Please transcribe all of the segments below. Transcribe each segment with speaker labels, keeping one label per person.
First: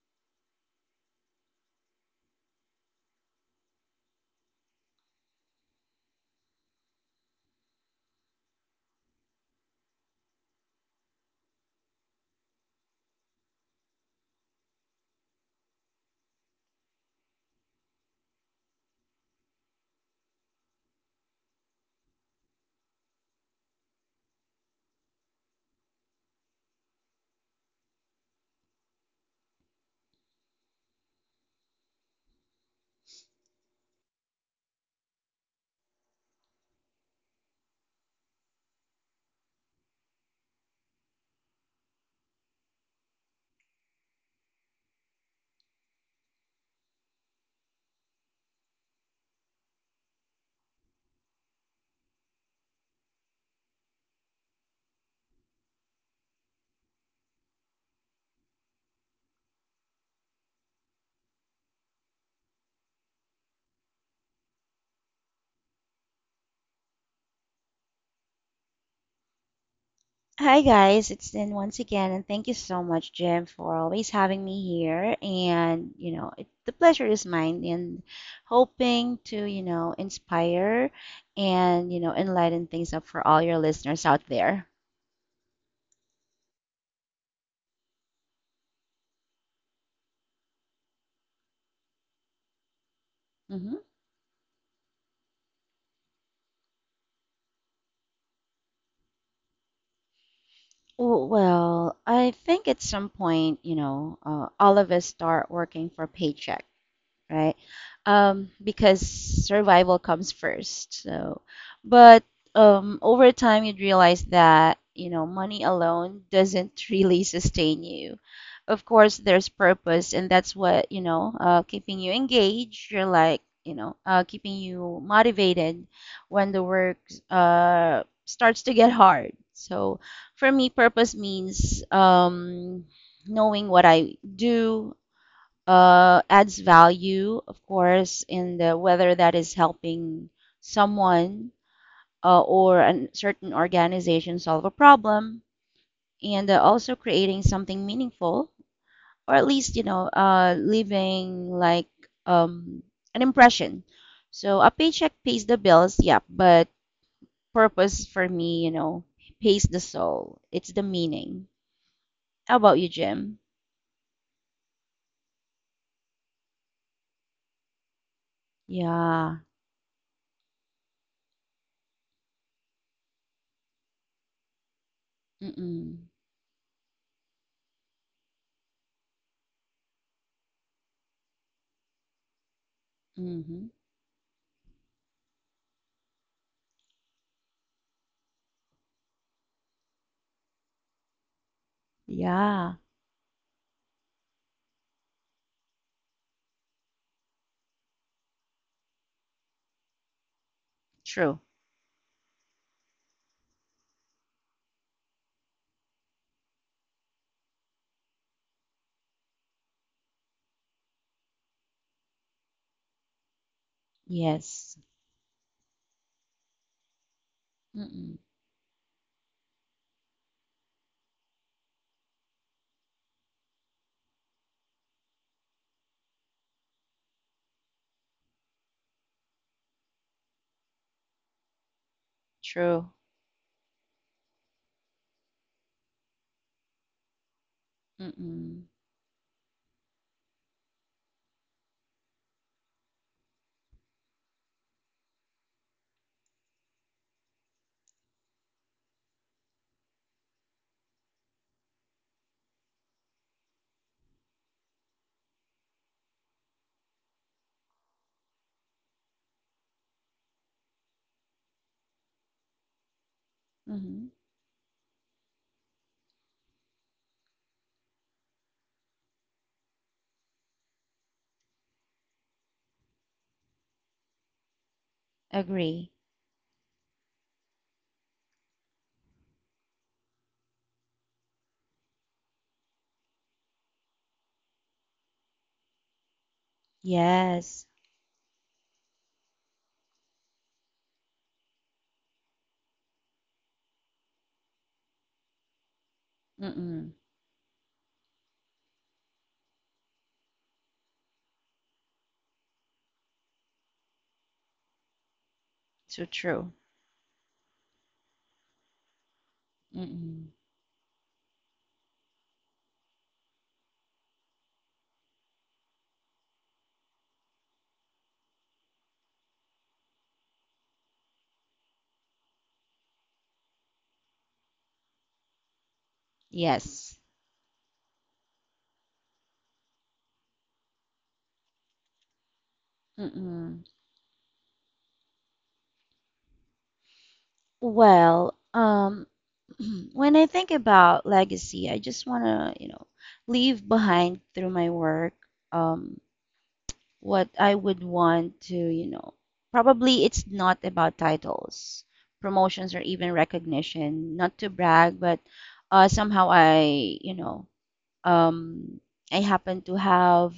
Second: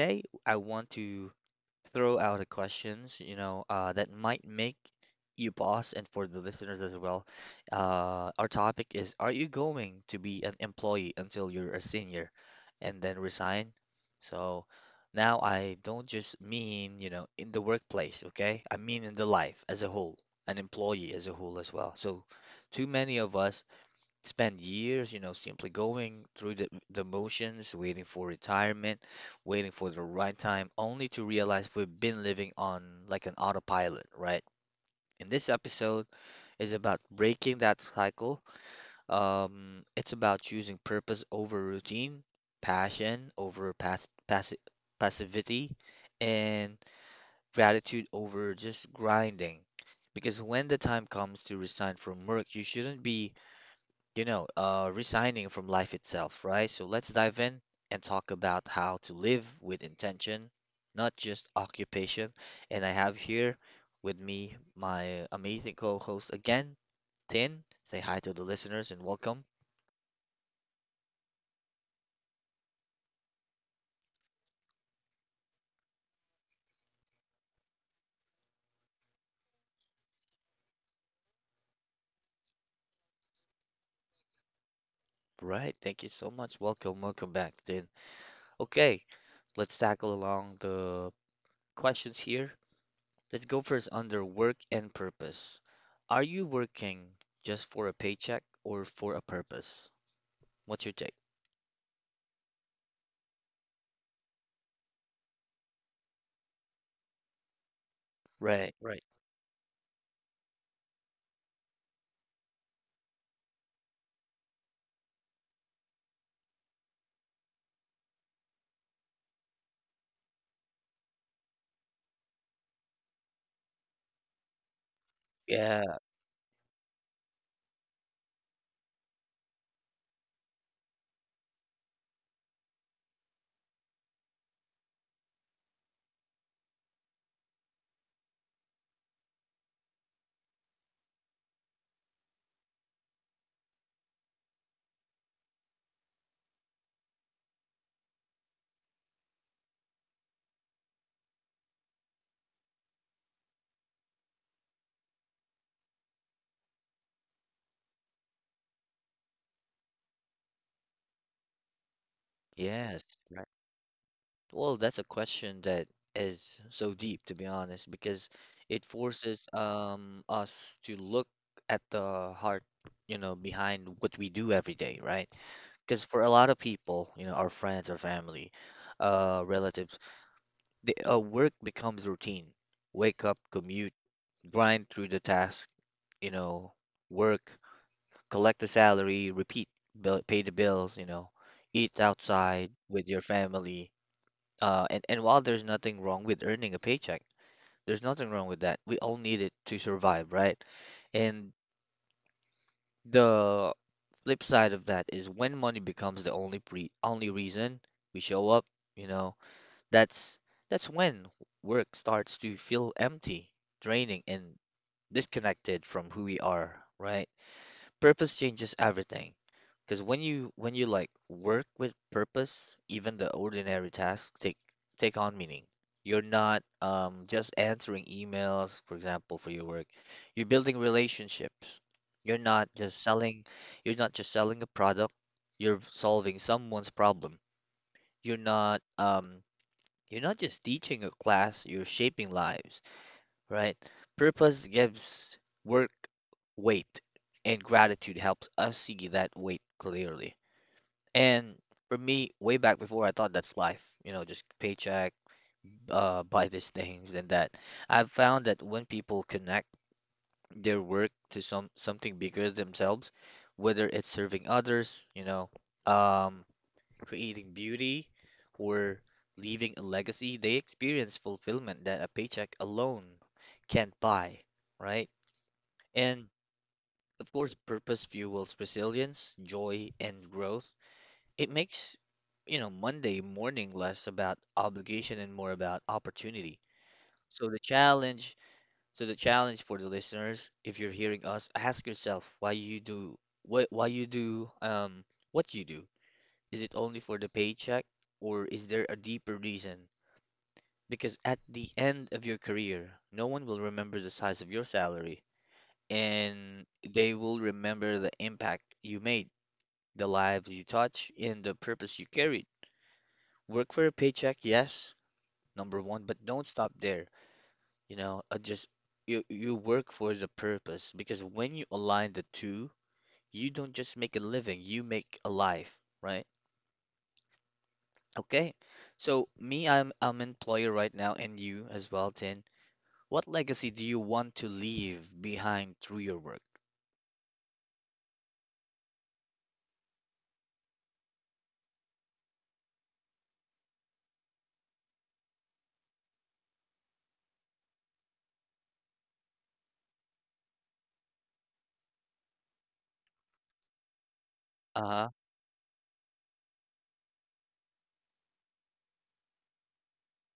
Speaker 1: Today, I want to throw out a questions, that might make you pause, and for the listeners as well. Our topic is: are you going to be an employee until you're a senior, and then resign? So now I don't just mean, in the workplace, okay? I mean in the life as a whole, an employee as a whole as well. So too many of us spend years, simply going through the motions, waiting for retirement, waiting for the right time, only to realize we've been living on like an autopilot, right? And this episode is about breaking that cycle. It's about choosing purpose over routine, passion over passivity, and gratitude over just grinding. Because when the time comes to resign from work, you shouldn't be resigning from life itself, right? So let's dive in and talk about how to live with intention, not just occupation. And I have here with me my amazing co-host again, Tin. Say hi to the listeners and welcome.
Speaker 2: Hi guys, it's Din once again, and thank you so much, Jim, for always having me here. And the pleasure is mine, and hoping to inspire and enlighten things up for all your listeners out there.
Speaker 1: Right, thank you so much. Welcome, welcome back, Tin. Okay, let's tackle along the questions here. Let's go
Speaker 2: Hmm.
Speaker 1: first under work and purpose. Are you working just for a paycheck or for a purpose? What's your take?
Speaker 2: Well, I think at some point, all of us start working for paychecks. Right?
Speaker 1: Right,
Speaker 2: Because
Speaker 1: right.
Speaker 2: survival comes first. So, but over time, you'd realize that money alone doesn't really sustain you. Of course, there's purpose, and that's what keeping you engaged. You're like keeping you motivated
Speaker 1: Yeah,
Speaker 2: when the work starts to get hard. So, for me, purpose means knowing what I do, adds value, of course, in the whether that is helping someone or a certain organization solve a problem, and also creating something meaningful, or at least leaving like um, an impression. So a paycheck pays the bills, yeah, but purpose for me, pays the soul. It's the meaning. How about you,
Speaker 1: yes,
Speaker 2: Jim?
Speaker 1: right. Well, that's a question that is so deep, to be honest, because it
Speaker 2: Yeah.
Speaker 1: forces us to look at the heart, behind what we do every day, right? Because
Speaker 2: Mm-mm.
Speaker 1: for a lot of people, our friends, our family, relatives, the work becomes routine. Wake up,
Speaker 2: Mm-hmm.
Speaker 1: commute, grind through the task, you know, work, collect the salary, repeat, bill, pay the bills, eat outside
Speaker 2: Yeah.
Speaker 1: with your family. And while there's nothing wrong with earning a paycheck, there's nothing wrong with that. We all need it to survive, right?
Speaker 2: True.
Speaker 1: And the flip side of that is when money becomes the only reason we show up, you know, that's that's when work starts to feel empty, draining, and
Speaker 2: Yes.
Speaker 1: disconnected from who we are, right?
Speaker 2: Mm-mm.
Speaker 1: Purpose changes everything. Because when you like work with purpose, even the ordinary tasks take on meaning. You're not just answering emails, for example, for your work. You're building relationships. You're not
Speaker 2: True.
Speaker 1: just selling, you're not just selling a product. You're solving someone's problem. You're
Speaker 2: Mm-mm.
Speaker 1: not um you're not just teaching a class, you're shaping lives, right? Purpose gives work weight, and gratitude helps us see that weight clearly. And for me, way back before, I thought that's life, just paycheck, buy these things and that. I've found that when people connect their work to something bigger than themselves, whether
Speaker 2: Mm-hmm.
Speaker 1: it's serving others, um, creating beauty or leaving a legacy, they experience fulfillment that a paycheck alone can't buy, right?
Speaker 2: Agree.
Speaker 1: And of course, purpose fuels resilience, joy, and growth. It makes, Monday morning less about obligation and more about opportunity. So the
Speaker 2: Yes.
Speaker 1: challenge, so the challenge for the listeners, if you're hearing us, ask yourself why you do what you do. Is it
Speaker 2: Mm-mm.
Speaker 1: only for the paycheck or is there a deeper reason? Because at the end of your career, no one will remember the size of your salary,
Speaker 2: So true.
Speaker 1: and they will remember the impact you made, the
Speaker 2: Mm-mm.
Speaker 1: lives you touch, and the purpose you carried. Work for a paycheck, yes, number one, but don't stop there. Just you work for the purpose, because when you align the two, you don't just make a living, you make a life, right?
Speaker 2: Yes.
Speaker 1: Okay. So me, I'm employer right now, and you as well, Tin. What
Speaker 2: Mm-mm.
Speaker 1: legacy do you want to leave behind through your work?
Speaker 2: Well, when I think about legacy, I just want to, leave behind through my work. um, what I would want to, probably it's not about titles, promotions, or even recognition, not to brag,
Speaker 1: Uh-huh.
Speaker 2: but somehow um, I happen to have,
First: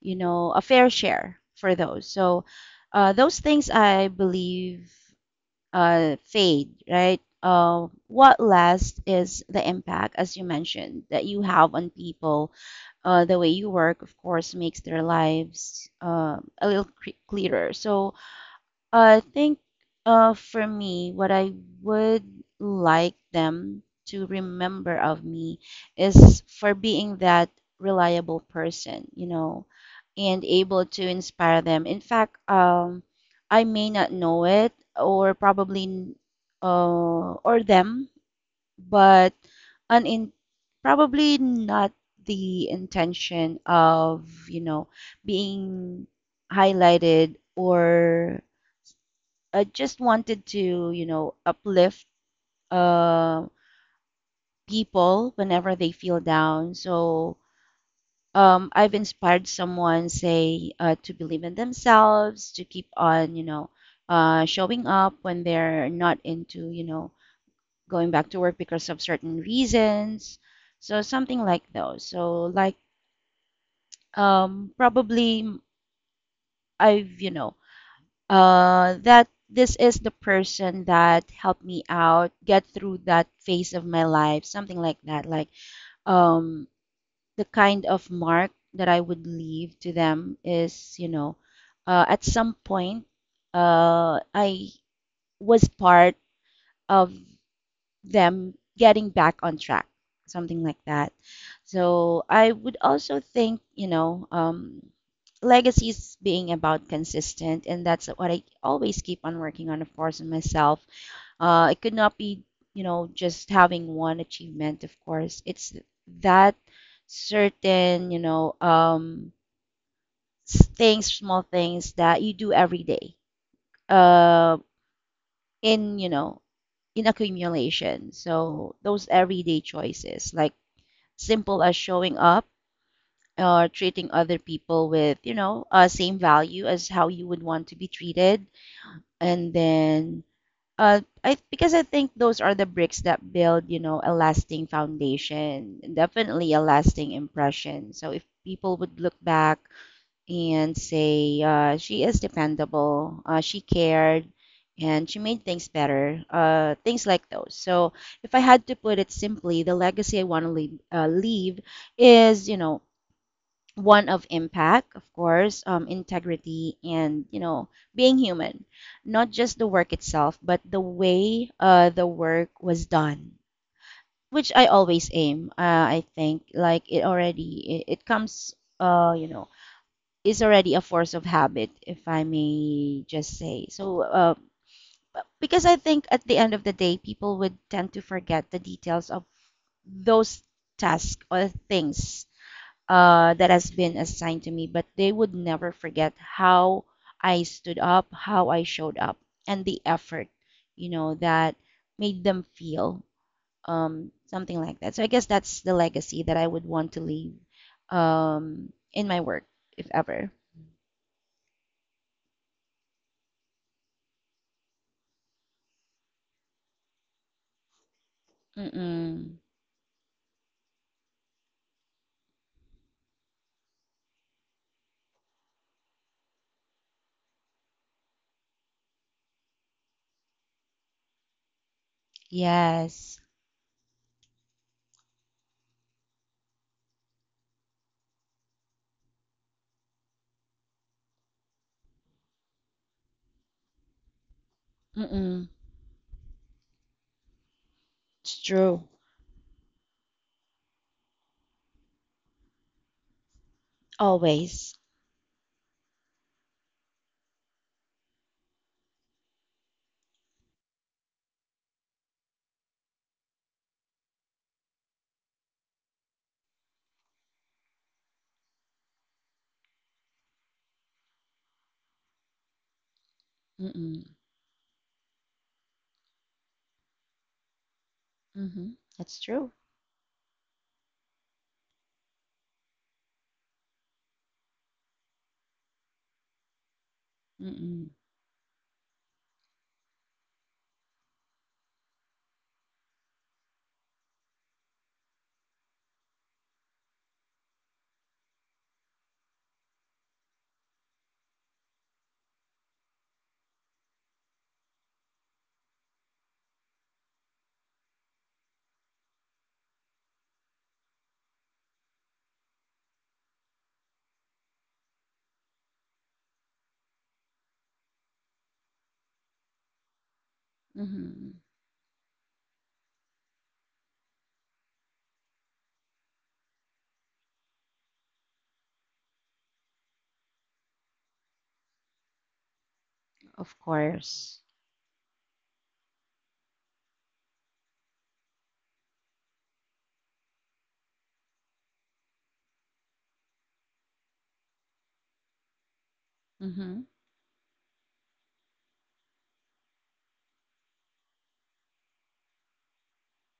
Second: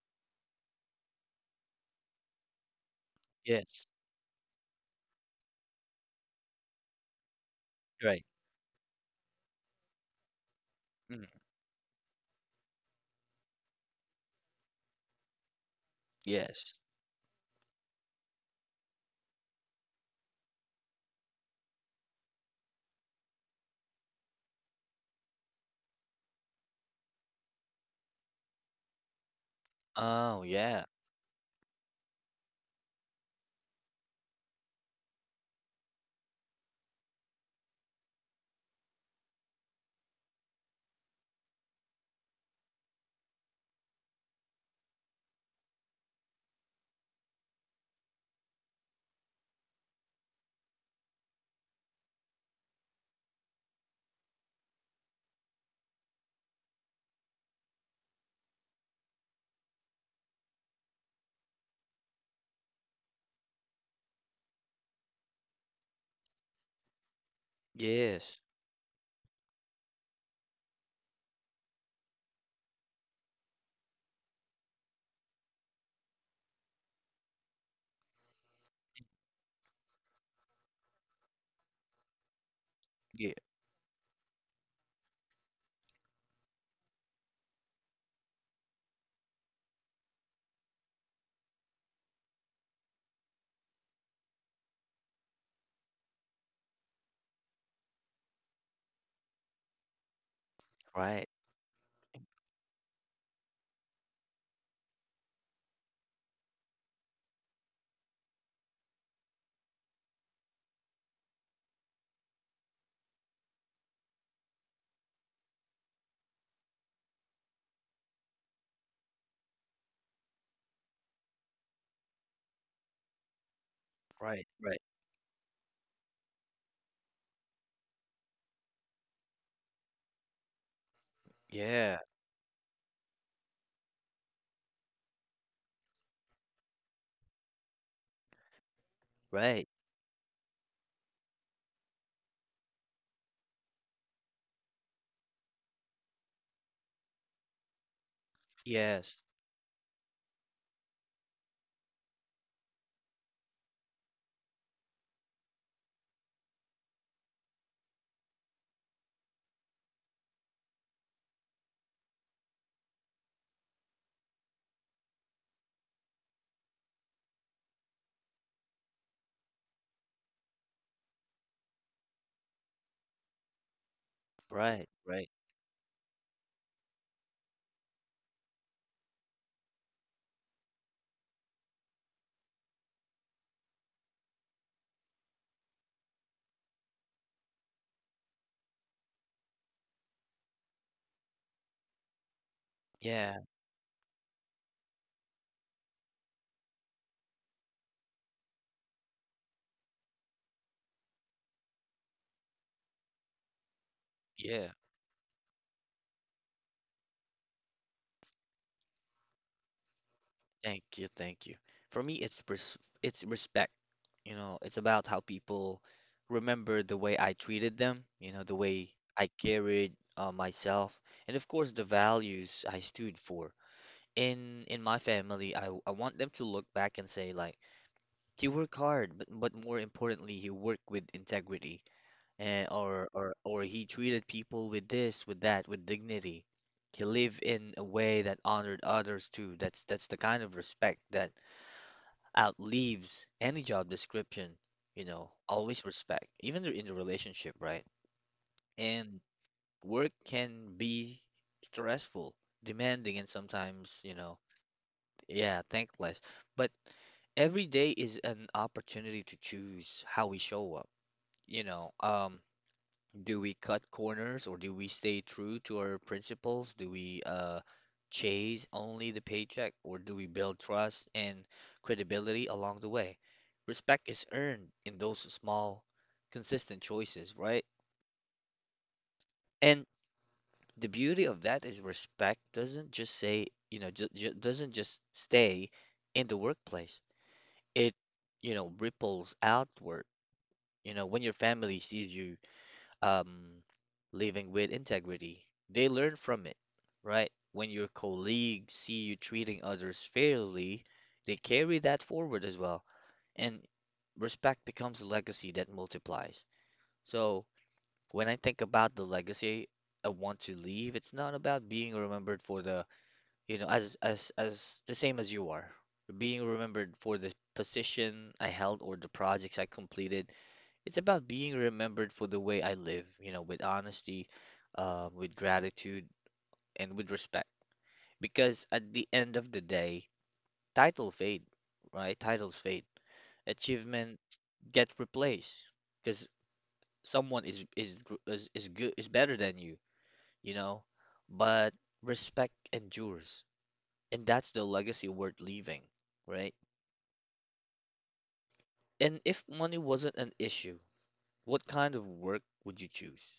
Speaker 2: a fair share for those. So those things
Speaker 1: Yes.
Speaker 2: I believe fade, right?
Speaker 1: Right.
Speaker 2: What lasts is the impact, as you mentioned, that
Speaker 1: Mm,
Speaker 2: you have on people. The way you work, of course, makes their lives a
Speaker 1: yes.
Speaker 2: little clearer. So I think for me, what I would like them to remember of me is for being that reliable person,
Speaker 1: Oh,
Speaker 2: and
Speaker 1: yeah.
Speaker 2: able to inspire them. In fact, I may not know it or probably or them, but an in, probably not the intention of, being highlighted or I just wanted to, uplift uh, people whenever they feel down. So I've inspired someone, say, to believe in themselves, to keep on, showing up when they're not into, going back to
Speaker 1: Yes.
Speaker 2: work because of certain reasons. So something like those. So like probably I've, you know, that this is the person that helped me out get through that
Speaker 1: Yeah.
Speaker 2: phase of my life, something like that. Like um, the kind of mark that I would leave to them is, at some point, I was part of them getting back on track, something like that.
Speaker 1: Right.
Speaker 2: So I would also think, legacy being about consistent, and that's what I always keep on working on, of course, in myself. It could not be, just having one achievement, of course. It's that certain, things, small things that you do every day.
Speaker 1: Right.
Speaker 2: Uh,
Speaker 1: Right.
Speaker 2: in you know in accumulation. So those everyday choices, like simple as
Speaker 1: Yeah.
Speaker 2: showing up or treating other people with, same value as how you would want to be treated. And
Speaker 1: Right.
Speaker 2: then, I because I think those are the bricks that build, a lasting foundation, and definitely a lasting impression. So if people would look
Speaker 1: Yes.
Speaker 2: back and say she is dependable, she cared, and she made things better, things like those. So if I had to put it simply, the legacy I want to leave is, one of impact, of course, integrity, and, being human. Not just the work itself, but the way the work was done. Which I
Speaker 1: Right,
Speaker 2: always
Speaker 1: right.
Speaker 2: aim, I think, like it comes, is already a force of habit, if I may just say. So, because I think at the end of the day, people would tend to forget the details of those tasks or things
Speaker 1: Yeah,
Speaker 2: that has been assigned to me, but they would never forget how I stood up, how I showed up, and the effort, that made them feel something
Speaker 1: yeah.
Speaker 2: like that. So I guess that's the legacy that I would want to leave in my work, if ever.
Speaker 1: Thank you, thank you. For me, it's respect. It's about how people remember the way I treated them, the way I
Speaker 2: Mm-mm.
Speaker 1: carried myself, and of course the values I stood for. In my family, I want them to look back and say like, he worked hard, but more importantly, he worked with integrity. And or
Speaker 2: Yes.
Speaker 1: or or he treated people with this, with that, with dignity. He lived in a way that honored others too. That's the kind of respect that outlives any job description, you know,
Speaker 2: Mm-mm.
Speaker 1: always respect, even in the relationship, right?
Speaker 2: It's true.
Speaker 1: And work can be stressful, demanding, and sometimes,
Speaker 2: Always.
Speaker 1: yeah, thankless. But every day is an opportunity to choose how we show up. You know, um, do we cut corners or do we stay true to our principles? Do we chase only the paycheck or do we build trust and credibility along the way?
Speaker 2: Mm-mm.
Speaker 1: Respect is earned in those small, consistent choices, right?
Speaker 2: Mm-hmm. That's true.
Speaker 1: And the beauty of that is respect doesn't just say, you know, ju ju- doesn't just stay in the workplace.
Speaker 2: Mm-mm.
Speaker 1: It ripples outward. When your family sees you um, living with integrity, they learn from it, right? When your colleagues see you treating others fairly, they carry that forward as well. And respect becomes a legacy that multiplies. So when I think about the legacy I want to leave, it's not about being remembered for the, you know, as the same as you are. Being remembered for the position I held or the projects I completed, it's about
Speaker 2: Mm-hmm.
Speaker 1: being remembered for the way I live, with honesty, with gratitude, and with respect. Because at the end of the day, title fade, right? Titles fade.
Speaker 2: Of
Speaker 1: Achievement
Speaker 2: course.
Speaker 1: get replaced because someone is gr- is good is better than you, you know. But respect endures, and that's the legacy worth leaving, right?
Speaker 2: Mm-hmm.
Speaker 1: And if money wasn't an issue, what kind of work would you choose?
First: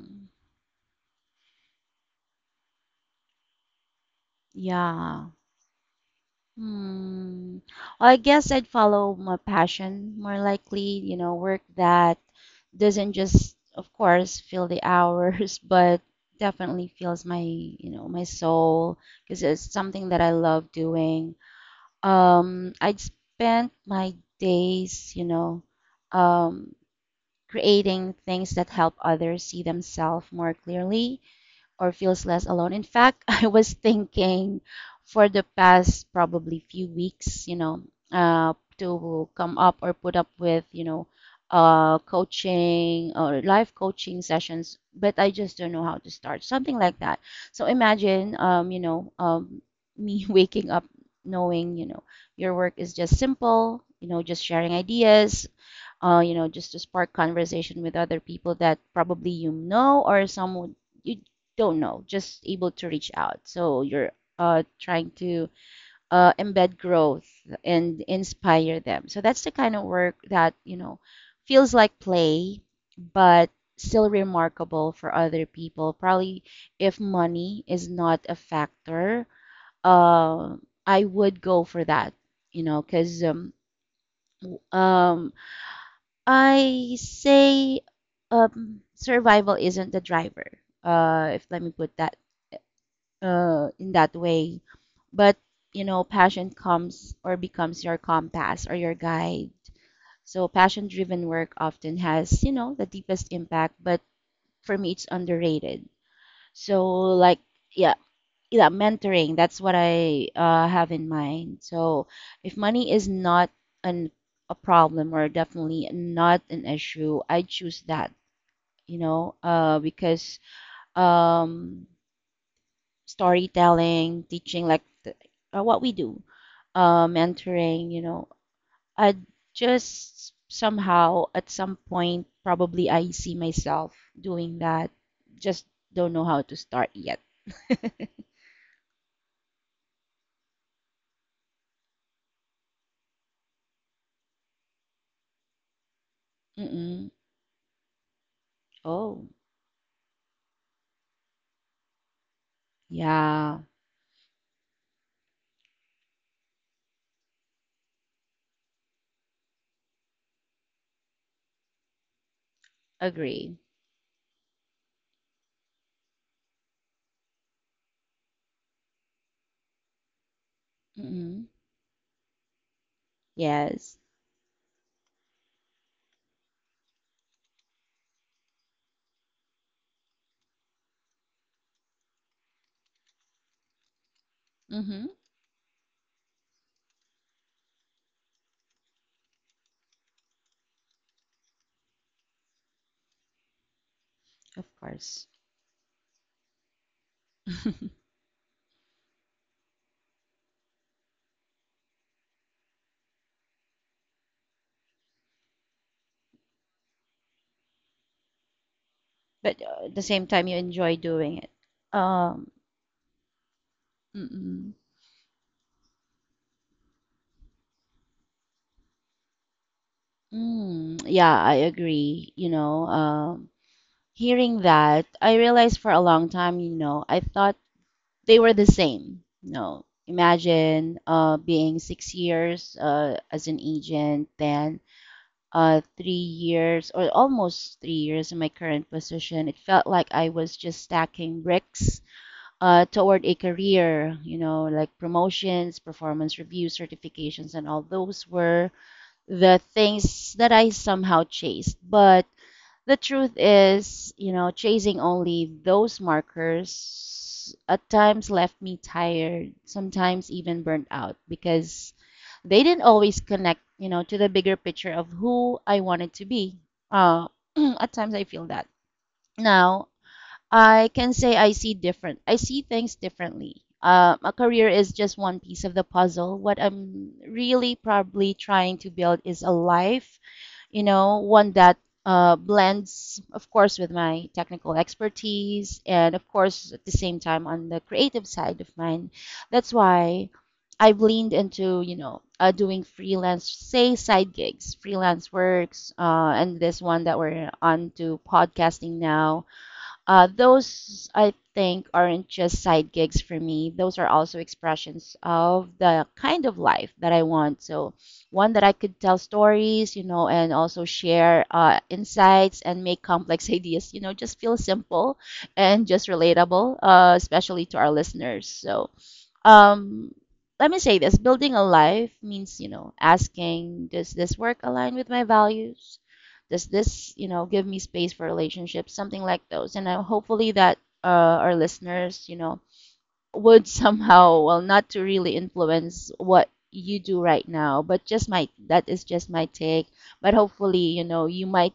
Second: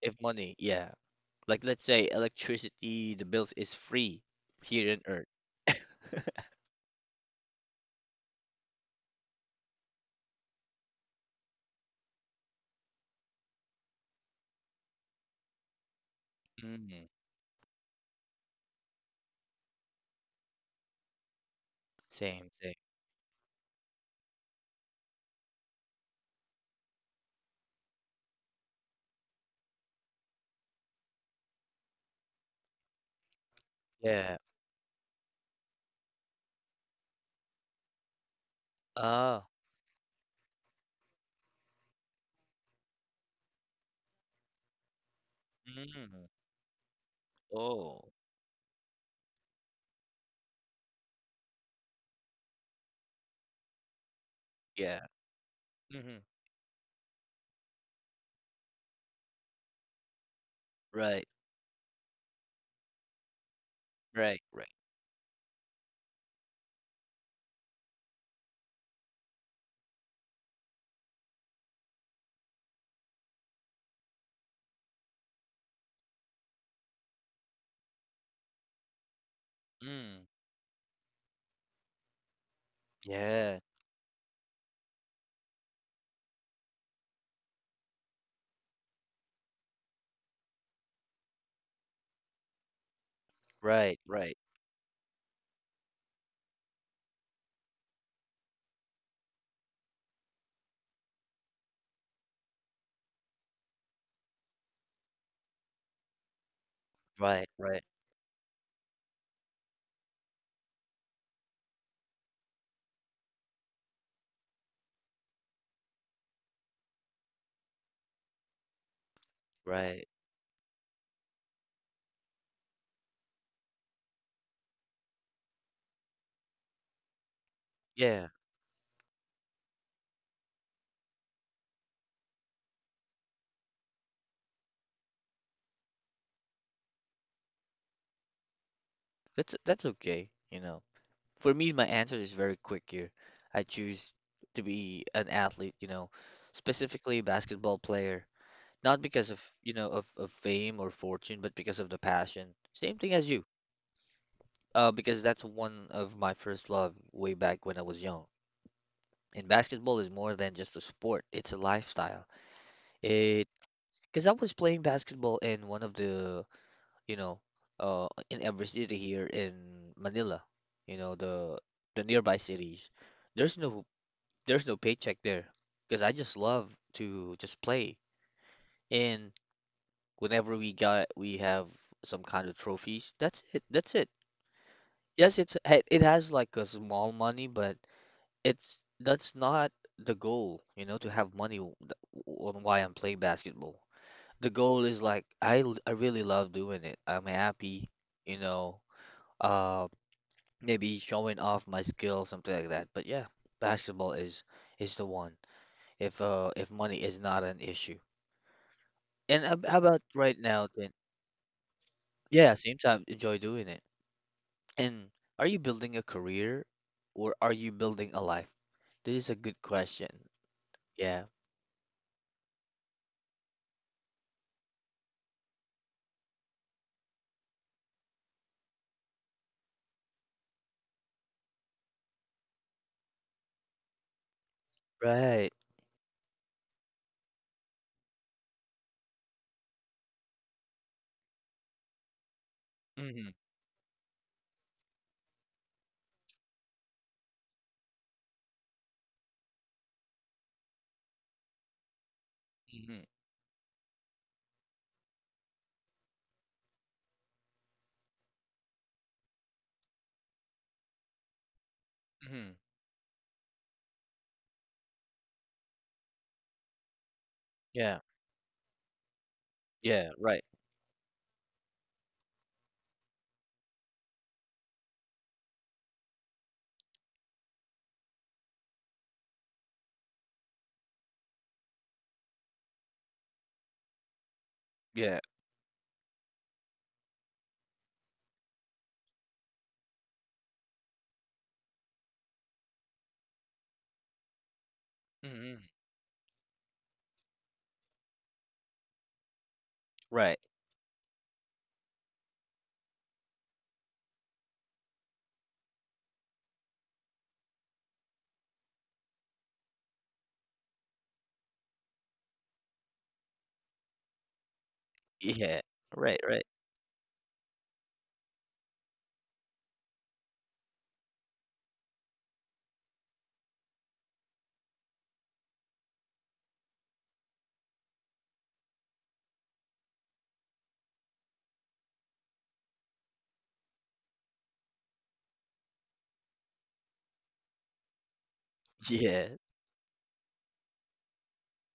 Speaker 1: If money, yeah. Like let's say electricity, the bills is free here in Earth.
Speaker 2: Yeah. Hmm. Well, I guess I'd follow my passion more likely, work that doesn't just, of course, fill the hours, but definitely
Speaker 1: Mm,
Speaker 2: fills my, my soul because it's something that I love doing.
Speaker 1: same, same.
Speaker 2: I'd spend my days, um, creating things that help others see themselves more clearly or feels less alone. In fact, I was
Speaker 1: Yeah.
Speaker 2: thinking for the past probably few weeks, to
Speaker 1: Ah.
Speaker 2: come up or put up with, coaching or live coaching sessions, but I just don't know how to
Speaker 1: Mm,
Speaker 2: start, something like that. So
Speaker 1: oh.
Speaker 2: imagine, me waking up knowing, your work is just simple, just sharing
Speaker 1: Yeah.
Speaker 2: ideas,
Speaker 1: Hmm.
Speaker 2: just to spark conversation with other people that probably you know or someone you
Speaker 1: Right.
Speaker 2: don't know, just able to reach out. So you're
Speaker 1: Right. Right.
Speaker 2: trying to embed growth and inspire them. So that's the kind of work that, feels like play, but still remarkable for other people. Probably if money is not a factor,
Speaker 1: Mm,
Speaker 2: uh, I would go for that, because
Speaker 1: yeah.
Speaker 2: w- um, I say survival isn't the driver. If let me put that in
Speaker 1: Right.
Speaker 2: that
Speaker 1: Right.
Speaker 2: way, but passion comes or becomes your compass or your guide. So passion-driven work often has the deepest impact, but for me it's underrated. So like,
Speaker 1: Right. Right.
Speaker 2: yeah. Yeah, mentoring. That's what I have in mind. So, if money is not an a problem or definitely not an issue, I choose that,
Speaker 1: Right.
Speaker 2: because um, storytelling, teaching, like the, what we do, mentoring,
Speaker 1: Yeah.
Speaker 2: I just somehow at some point probably I see myself doing that. Just don't know how to start yet.
Speaker 1: That's okay. For me, my answer is very quick here. I choose to be an athlete.
Speaker 2: Mm-mm.
Speaker 1: Specifically basketball player. Not
Speaker 2: Oh,
Speaker 1: because of you know of fame or fortune, but because of the passion. Same thing as you,
Speaker 2: yeah,
Speaker 1: because that's one of my first love way back when I was young. And basketball is more than just a sport. It's a lifestyle. It
Speaker 2: agree.
Speaker 1: Because I was playing basketball in one of the you know in every city here in Manila, you know
Speaker 2: Mm-mm.
Speaker 1: the the nearby cities. there's no
Speaker 2: Yes.
Speaker 1: there's no paycheck there, because I just love to just play. And whenever we have some kind of trophies. That's it. That's it.
Speaker 2: Mm-hmm.
Speaker 1: Yes, it has like a small money, but it's that's not the goal, to have money on why I'm playing basketball. The
Speaker 2: Of
Speaker 1: goal is
Speaker 2: course.
Speaker 1: like I really love doing it. I'm happy, you know, uh maybe showing off my skill, something like that. But yeah, basketball is the one if money is not an issue. And
Speaker 2: But
Speaker 1: how
Speaker 2: at
Speaker 1: about
Speaker 2: the same
Speaker 1: right
Speaker 2: time, you
Speaker 1: now then?
Speaker 2: enjoy doing it.
Speaker 1: Yeah,
Speaker 2: Um,
Speaker 1: same time enjoy doing it.
Speaker 2: mm-mm.
Speaker 1: And are you building a career or are you building a life? This is a good question.
Speaker 2: Mm,
Speaker 1: Yeah,
Speaker 2: yeah, I agree. Hearing that, I realized for a long time, I thought they were the same. You know, imagine being 6 years as an agent, then
Speaker 1: right.
Speaker 2: 3 years or almost 3 years in my current position. It felt like I was just stacking bricks toward
Speaker 1: Mm-hmm.
Speaker 2: a career, like promotions, performance reviews, certifications, and all those were the things that I somehow chased. But the
Speaker 1: Mm-hmm.
Speaker 2: truth is, chasing only those markers at times left me tired, sometimes even burnt out because
Speaker 1: Mm-hmm.
Speaker 2: they didn't always connect, to the bigger picture of who I wanted to be. Uh, at
Speaker 1: Yeah.
Speaker 2: times I feel that. Now,
Speaker 1: Yeah, right.
Speaker 2: I can say I see different. I see things differently. A career is just one piece of the puzzle. What I'm really probably trying to build is a life, one that blends, of course, with my technical
Speaker 1: Yeah.
Speaker 2: expertise and, of course, at the same time on the creative side of mine. That's why I've leaned into, doing freelance, say side gigs, freelance
Speaker 1: Mm-hmm.
Speaker 2: works, and this one that we're on to podcasting now. uh,
Speaker 1: Right.
Speaker 2: those, I think, aren't just side gigs for me. Those are also expressions of the kind of life that I want. So, one that I could tell stories, and also share insights and make complex ideas, just feel simple
Speaker 1: Yeah.
Speaker 2: and just
Speaker 1: Right, right.
Speaker 2: relatable, especially to our listeners. So, um, let me say this, building a life means, asking, does this work align with my values? Does this give me space for relationships, something like those, and hopefully that uh, our listeners would somehow, well, not to really influence what you do right now, but just my that is just
Speaker 1: Yeah.
Speaker 2: my take, but hopefully you might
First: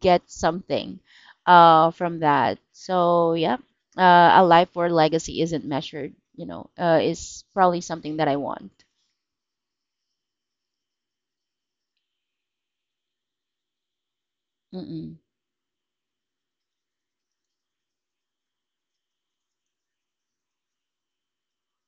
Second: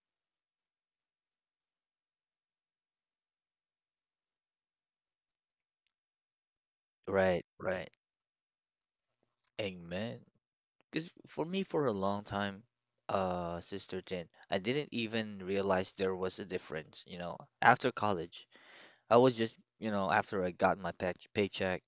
Speaker 2: get something from that, so yeah. A life where legacy isn't measured, is
Speaker 1: Right,
Speaker 2: probably
Speaker 1: right.
Speaker 2: something that I want.
Speaker 1: Amen. Because for me, for a long time, Sister Tin, I didn't
Speaker 2: Mm-mm.
Speaker 1: even realize there was a difference, after college. I was just, after I got my paycheck,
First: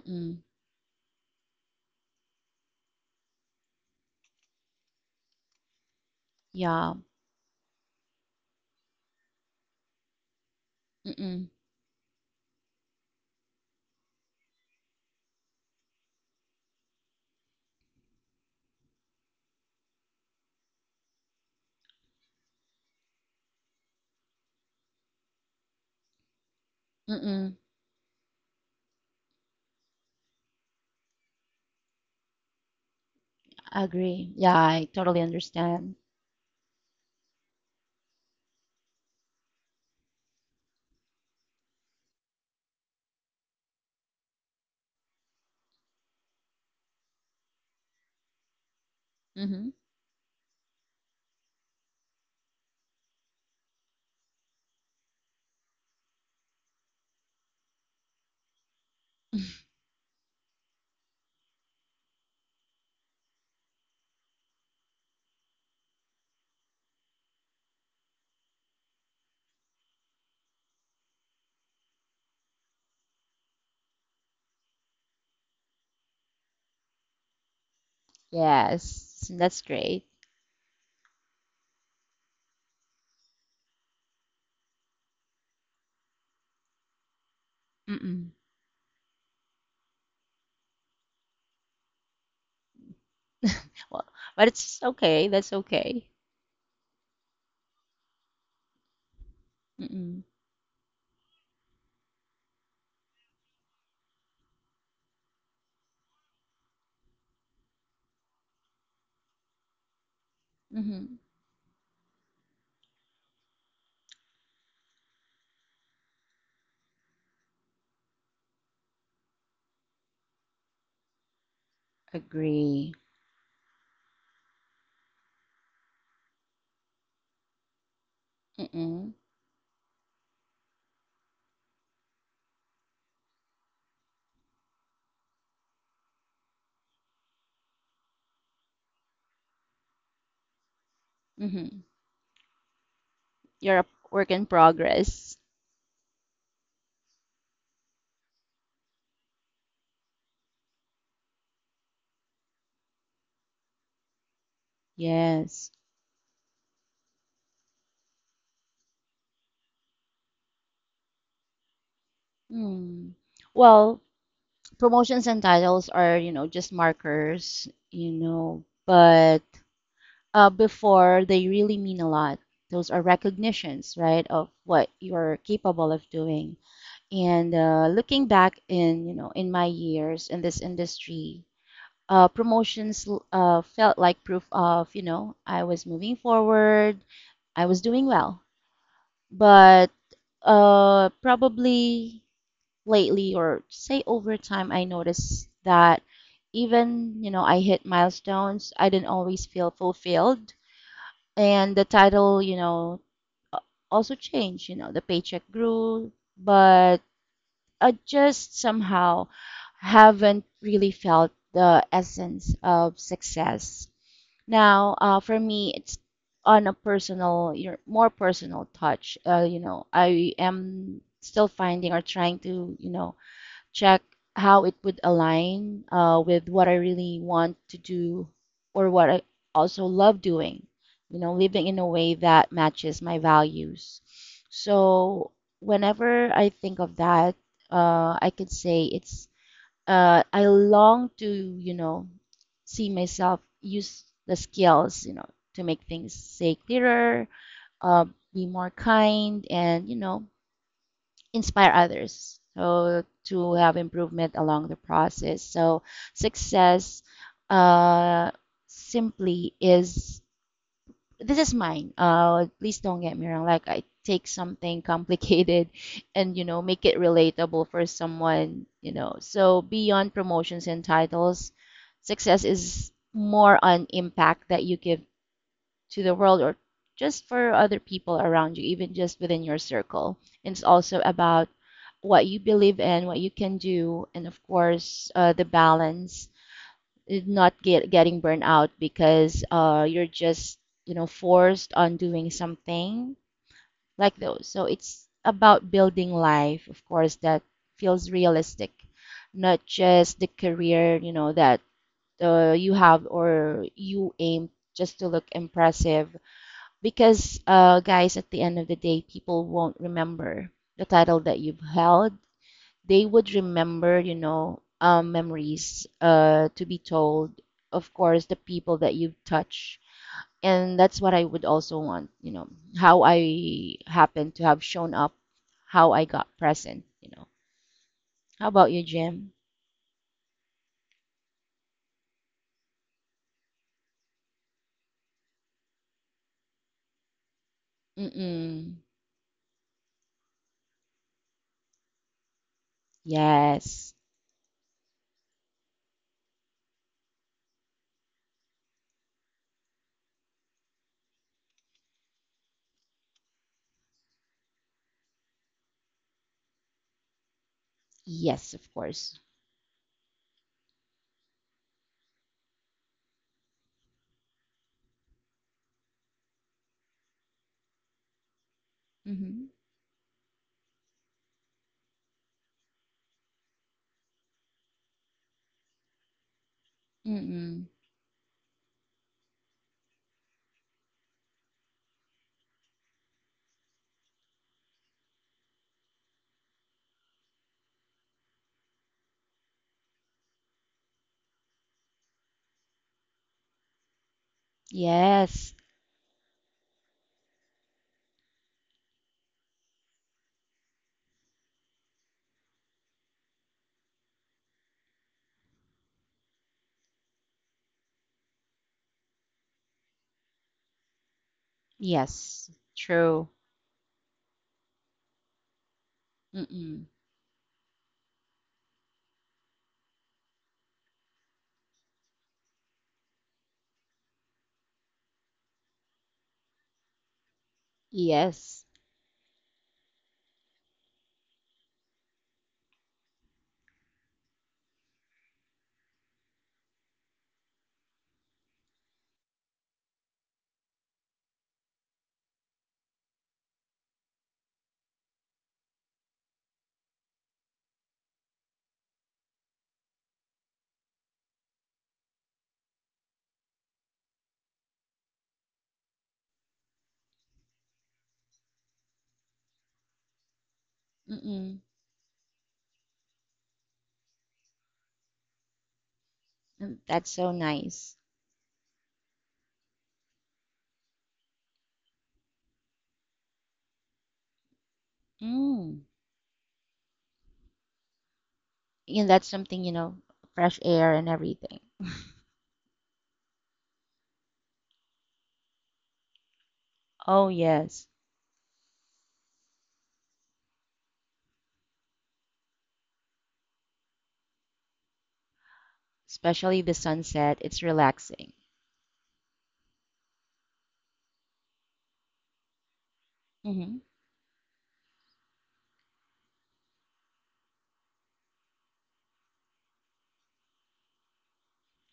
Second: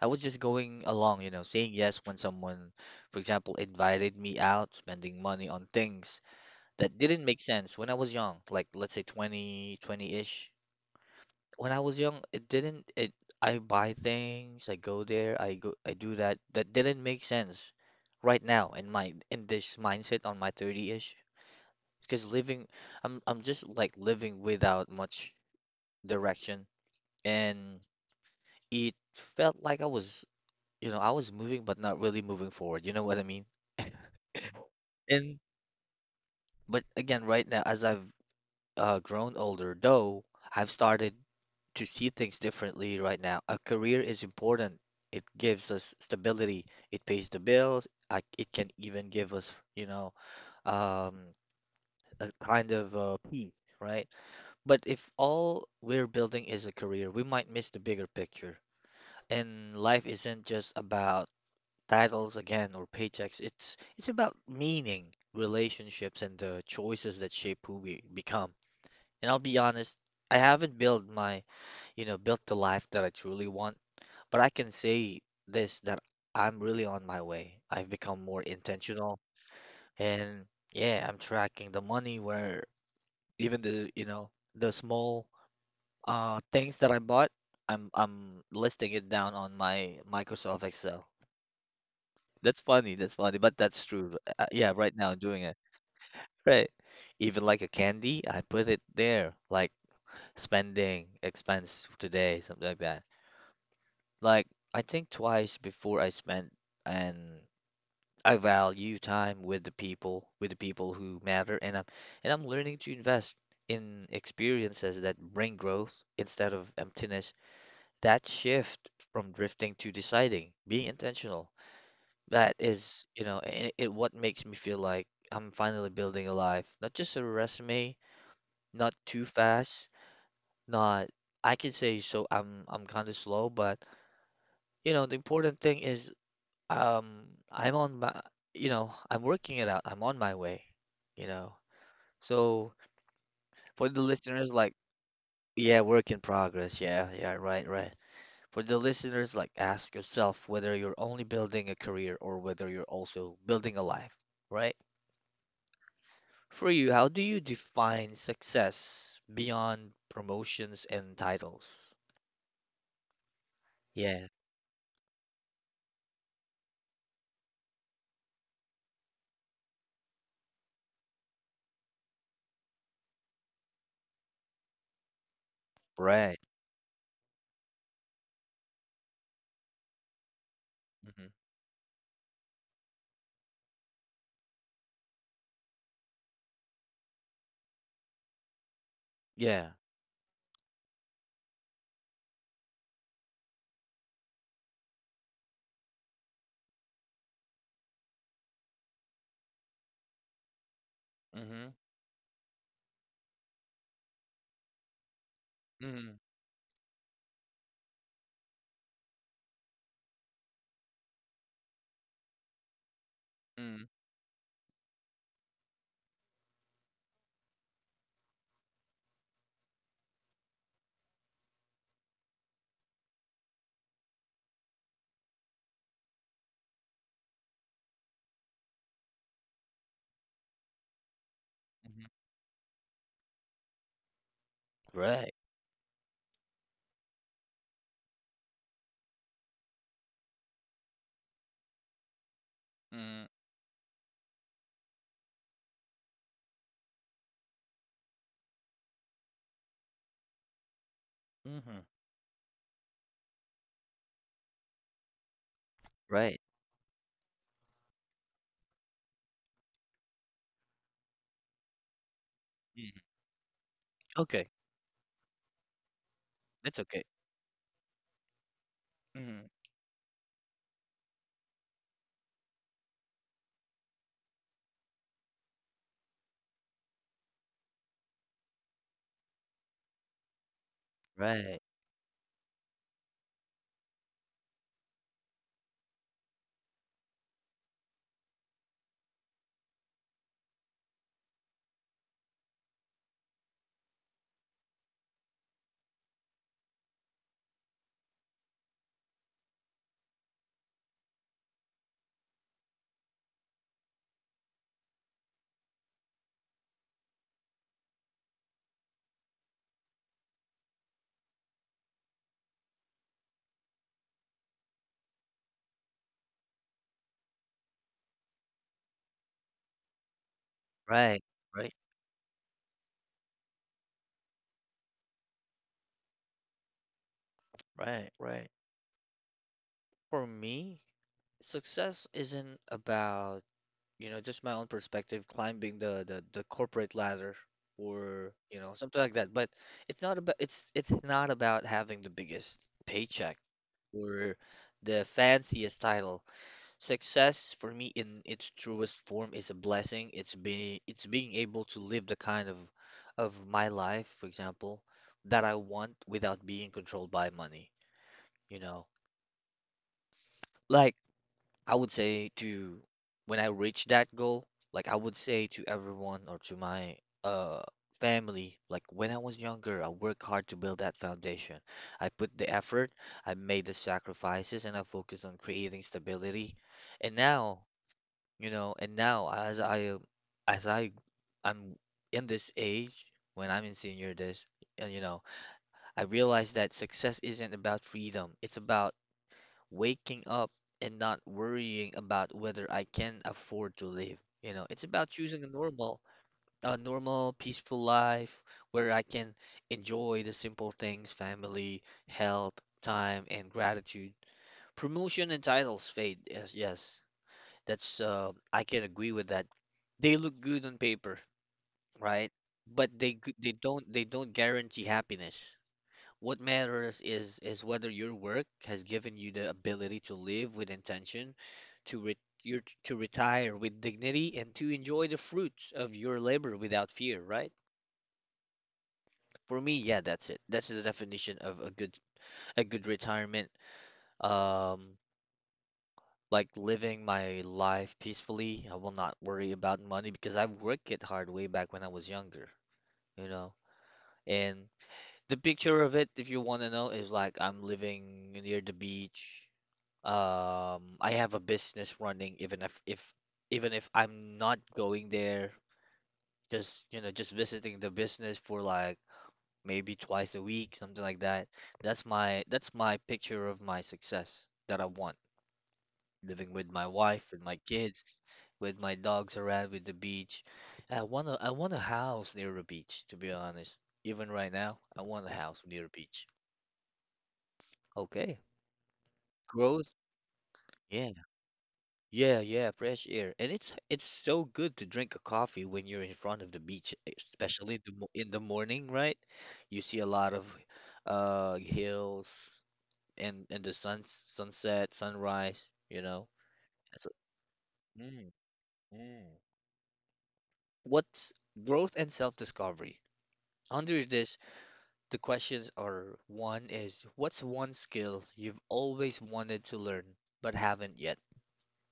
Speaker 1: I was just going along, saying yes when someone, for example, invited me out, spending money on things
Speaker 2: Yeah.
Speaker 1: that didn't make sense when I was young, like let's say 20, ish.
Speaker 2: Mm-mm.
Speaker 1: When I was young, it didn't it I buy things, I go there, I do that. That didn't make sense right now in my in this mindset on my 30-ish. Because living I'm just like living without much direction.
Speaker 2: Mm-mm.
Speaker 1: And it felt like I was moving but not really moving forward. You know what I mean?
Speaker 2: I agree. Yeah. I totally
Speaker 1: And
Speaker 2: understand.
Speaker 1: but again, right now, as I've grown older, though, I've started to see things differently right now. A career is important. It gives us stability. It pays the bills. It can even give us,
Speaker 2: Mm-hmm.
Speaker 1: um, a kind of peace, right? But if all we're building is a career, we might miss the bigger picture. And life isn't just about titles again or paychecks. It's about meaning, relationships, and the choices that shape who we become. And I'll be honest, I haven't built my, you know, built the life that I truly want, but I can say this that I'm really on my way. I've become more intentional
Speaker 2: Yes, that's great.
Speaker 1: and yeah, I'm tracking the money where even the, you know, the small things that I bought, I'm
Speaker 2: Mm-mm.
Speaker 1: I'm listing it down on my Microsoft Excel. That's funny. That's funny, but that's
Speaker 2: Well,
Speaker 1: true. Uh,
Speaker 2: but
Speaker 1: yeah,
Speaker 2: it's
Speaker 1: right now I'm
Speaker 2: okay.
Speaker 1: doing
Speaker 2: That's
Speaker 1: it.
Speaker 2: okay.
Speaker 1: Right. Even like a candy, I put it there, like
Speaker 2: Mm-mm.
Speaker 1: spending expense today, something like that. Like I think twice before I spent, and I value time with the people
Speaker 2: Mm-hmm.
Speaker 1: who matter, and I'm learning to invest in experiences that bring growth instead of emptiness. That shift from drifting to deciding, being intentional. That
Speaker 2: Agree.
Speaker 1: is, you know, it what makes me feel like I'm finally building a life. Not just a resume, not
Speaker 2: Mm-mm.
Speaker 1: too fast, not I can say I'm kind of slow, but you know, the important thing is um I'm on my, I'm working it out. I'm on my way, you know.
Speaker 2: Mm-hmm.
Speaker 1: So
Speaker 2: You're a
Speaker 1: for the
Speaker 2: work in
Speaker 1: listeners like
Speaker 2: progress.
Speaker 1: yeah, work in progress. Yeah, yeah, right, right. For the listeners, like, ask yourself whether you're only building a career or whether you're also building a life, right?
Speaker 2: Yes.
Speaker 1: For you, how do you define success beyond promotions and titles?
Speaker 2: Mm. Well,
Speaker 1: Yeah,
Speaker 2: promotions and titles are, just markers, but before they really mean a lot. Those are recognitions, right, of what you're capable of
Speaker 1: right.
Speaker 2: doing. And looking back in my years in this
Speaker 1: Hmm.
Speaker 2: industry, promotions felt like proof of, you know, I was moving forward, I was doing well.
Speaker 1: Yeah.
Speaker 2: But probably lately, or say over time, I noticed that even, you know, I hit milestones, I didn't always feel fulfilled. And
Speaker 1: Hmm.
Speaker 2: the title, you know, also changed, you know, the paycheck grew,
Speaker 1: Hmm.
Speaker 2: but I just somehow haven't really felt the essence of
Speaker 1: Hmm.
Speaker 2: success. Now, for me, it's on a personal, your more personal touch. You know, I am still finding or trying to, you know, check how it would align with what I really want to do or what I also love doing, you know, living in a
Speaker 1: Hmm.
Speaker 2: way that matches my values. So
Speaker 1: Right.
Speaker 2: whenever I think of that, I could say it's I long to, you know, see
Speaker 1: Mm-hmm.
Speaker 2: myself use the skills, you know, to make things say clearer, uh, be more kind, and you know, inspire
Speaker 1: Mm-hmm.
Speaker 2: others so to have improvement along the process so
Speaker 1: Right.
Speaker 2: success uh simply is this is mine please don't
Speaker 1: Hmm.
Speaker 2: get me wrong like I take
Speaker 1: Okay,
Speaker 2: something complicated and you know
Speaker 1: that's
Speaker 2: make it
Speaker 1: okay.
Speaker 2: relatable for someone you know
Speaker 1: Hmm.
Speaker 2: so beyond promotions and titles success is more on impact that you give to the world or just for other people around you, even just within your circle. It's also about
Speaker 1: Right.
Speaker 2: what you believe in, what you can do, and of course, the balance, not get, getting burned out because you're just, you know, forced on doing something like those. So it's about building life, of course, that feels realistic, not just the career, you know, that you have or you aim just to look impressive because, guys, at the end of the day, people won't remember the title that you've held. They would remember, you know, memories to be told, of course, the people that you've touched. And that's what
Speaker 1: Right.
Speaker 2: I would
Speaker 1: Right.
Speaker 2: also want, you know, how I happen to have shown up, how I got present, you know.
Speaker 1: Right.
Speaker 2: How
Speaker 1: Right.
Speaker 2: about you, Jim?
Speaker 1: For me, success isn't about just my own perspective, climbing the corporate ladder or, you know,
Speaker 2: Mm-mm.
Speaker 1: something like that. But it's not about having the biggest paycheck
Speaker 2: Yes.
Speaker 1: or the fanciest title. Success for me in its truest form is a blessing. It's being able to live the kind of my life, for example, that I want without being controlled by money,
Speaker 2: Yes,
Speaker 1: you
Speaker 2: of
Speaker 1: know.
Speaker 2: course.
Speaker 1: Like I would say to when I reach that goal, like I would say to everyone or to my uh family, like when I was
Speaker 2: Mm-hmm.
Speaker 1: younger, I worked hard to build that foundation. I put the effort, I made the sacrifices, and I focused on creating stability. And
Speaker 2: Mm-mm.
Speaker 1: now, you know, and now as I'm in this age, when I'm in senior days, you know, I realize that success isn't about freedom. It's about waking up and not worrying about whether I can afford to live. You know, it's about choosing
Speaker 2: Yes.
Speaker 1: a normal, peaceful life where I can enjoy the simple things, family, health, time, and gratitude. Promotion and titles fade. Yes, yes. That's I can agree with that. They look good on paper, right?
Speaker 2: Yes.
Speaker 1: But
Speaker 2: True.
Speaker 1: they don't guarantee happiness. What
Speaker 2: Mm-mm.
Speaker 1: matters is whether your work has given you the ability to live with intention, to re your, to retire with dignity, and to enjoy the fruits of your labor without fear, right?
Speaker 2: Yes.
Speaker 1: For me, yeah, that's it. That's the definition of a good retirement. Um, like living my life peacefully. I will not worry about money because I worked it hard way back when I was younger, you know. And the picture of it, if you want to know, is like I'm living near the beach. I have a business running even if I'm not going there, just you know, just visiting the business for like maybe twice a week, something like that.
Speaker 2: Mm-mm.
Speaker 1: That's my picture of my success that I want. Living with
Speaker 2: Mm,
Speaker 1: my
Speaker 2: that's
Speaker 1: wife,
Speaker 2: so
Speaker 1: with my
Speaker 2: nice.
Speaker 1: kids, with my dogs around, with the beach. I want a house near a beach, to be honest. Even right now, I want a house
Speaker 2: Mm.
Speaker 1: near a beach. Okay.
Speaker 2: And that's something, you know,
Speaker 1: Growth?
Speaker 2: fresh air and everything.
Speaker 1: Yeah, yeah, fresh air. And it's so good to drink a coffee when you're in front of the beach,
Speaker 2: Oh,
Speaker 1: especially
Speaker 2: yes.
Speaker 1: in the morning, right? You see a lot of hills and the sun sunset, sunrise, you know.
Speaker 2: Especially the
Speaker 1: That's
Speaker 2: sunset. It's
Speaker 1: a- mm,
Speaker 2: relaxing.
Speaker 1: mm. What's growth and self-discovery?
Speaker 2: Mm-hmm.
Speaker 1: Under this, the questions are one is what's one skill you've always wanted to learn but haven't yet?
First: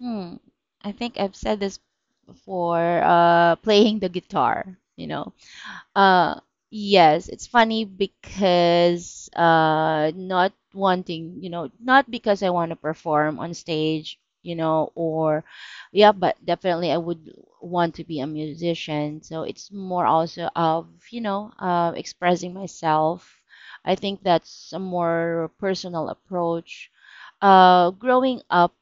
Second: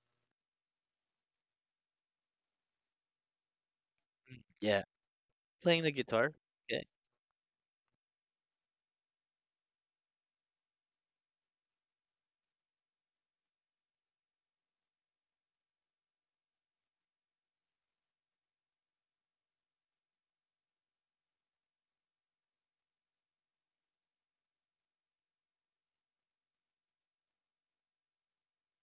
Speaker 2: Mm. I think I've said this before, playing the
Speaker 1: Mm.
Speaker 2: guitar,
Speaker 1: Yeah,
Speaker 2: you know.
Speaker 1: playing the guitar.
Speaker 2: Uh,
Speaker 1: Okay.
Speaker 2: yes, it's funny because not wanting, you know, not because I want to perform on stage, you know, or yeah, but definitely I would want to be a musician. So it's more also of, you know, expressing myself. I think that's a more personal approach. Growing up,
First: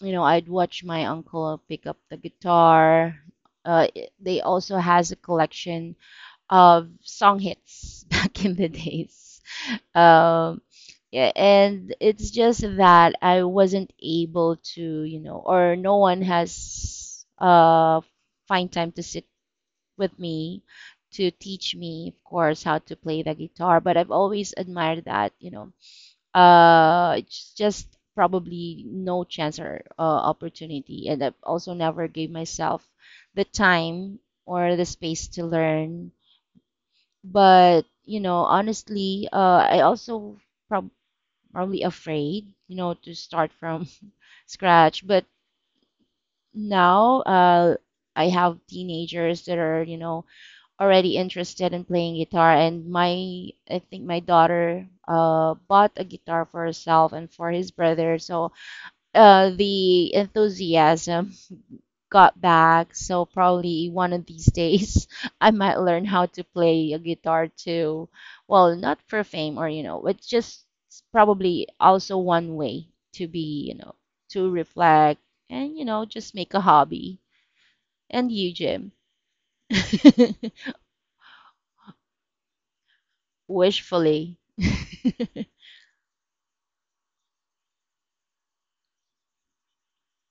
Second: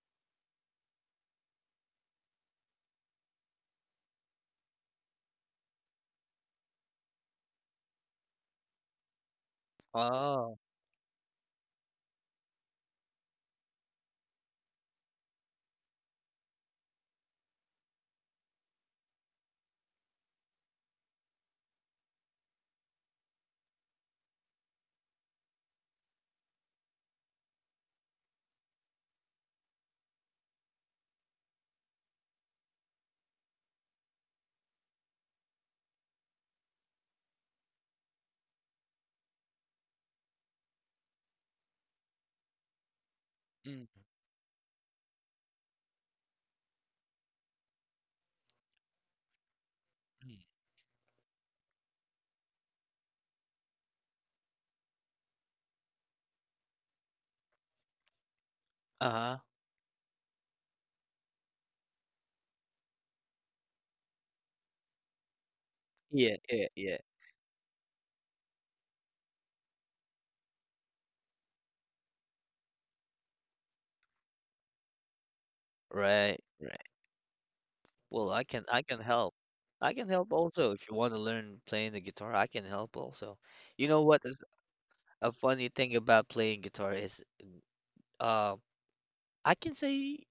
Speaker 2: you know, I'd watch my uncle pick up the guitar. They also has a collection of song hits back in the days.
Speaker 1: Oh.
Speaker 2: Um, yeah, and it's just that I wasn't able to, you know, or no one has find time to sit with me to teach me, of course, how to play the guitar. But I've always admired that, you know, it's just probably no chance or opportunity, and I've also never gave myself the time or the space to learn but, you know, honestly, I also prob probably afraid, you know, to start
Speaker 1: Mm,
Speaker 2: from scratch. But now, I have teenagers that are, you know,
Speaker 1: mm.
Speaker 2: already interested in playing guitar, and I think my daughter, bought a guitar for herself and for his brother. So,
Speaker 1: Uh-huh.
Speaker 2: the enthusiasm got back. So probably one of these days I might learn how
Speaker 1: Yeah,
Speaker 2: to
Speaker 1: yeah,
Speaker 2: play
Speaker 1: yeah.
Speaker 2: a guitar too. Well, not for fame or you know, it's just probably also one way to be, you know, to reflect and you know, just
Speaker 1: Right,
Speaker 2: make a
Speaker 1: right.
Speaker 2: hobby.
Speaker 1: Well,
Speaker 2: And you,
Speaker 1: I
Speaker 2: Jim?
Speaker 1: can help. I can help also if you want to learn playing the guitar, I can help also. You know what is
Speaker 2: Wishfully.
Speaker 1: a funny thing about playing guitar is uh, I can say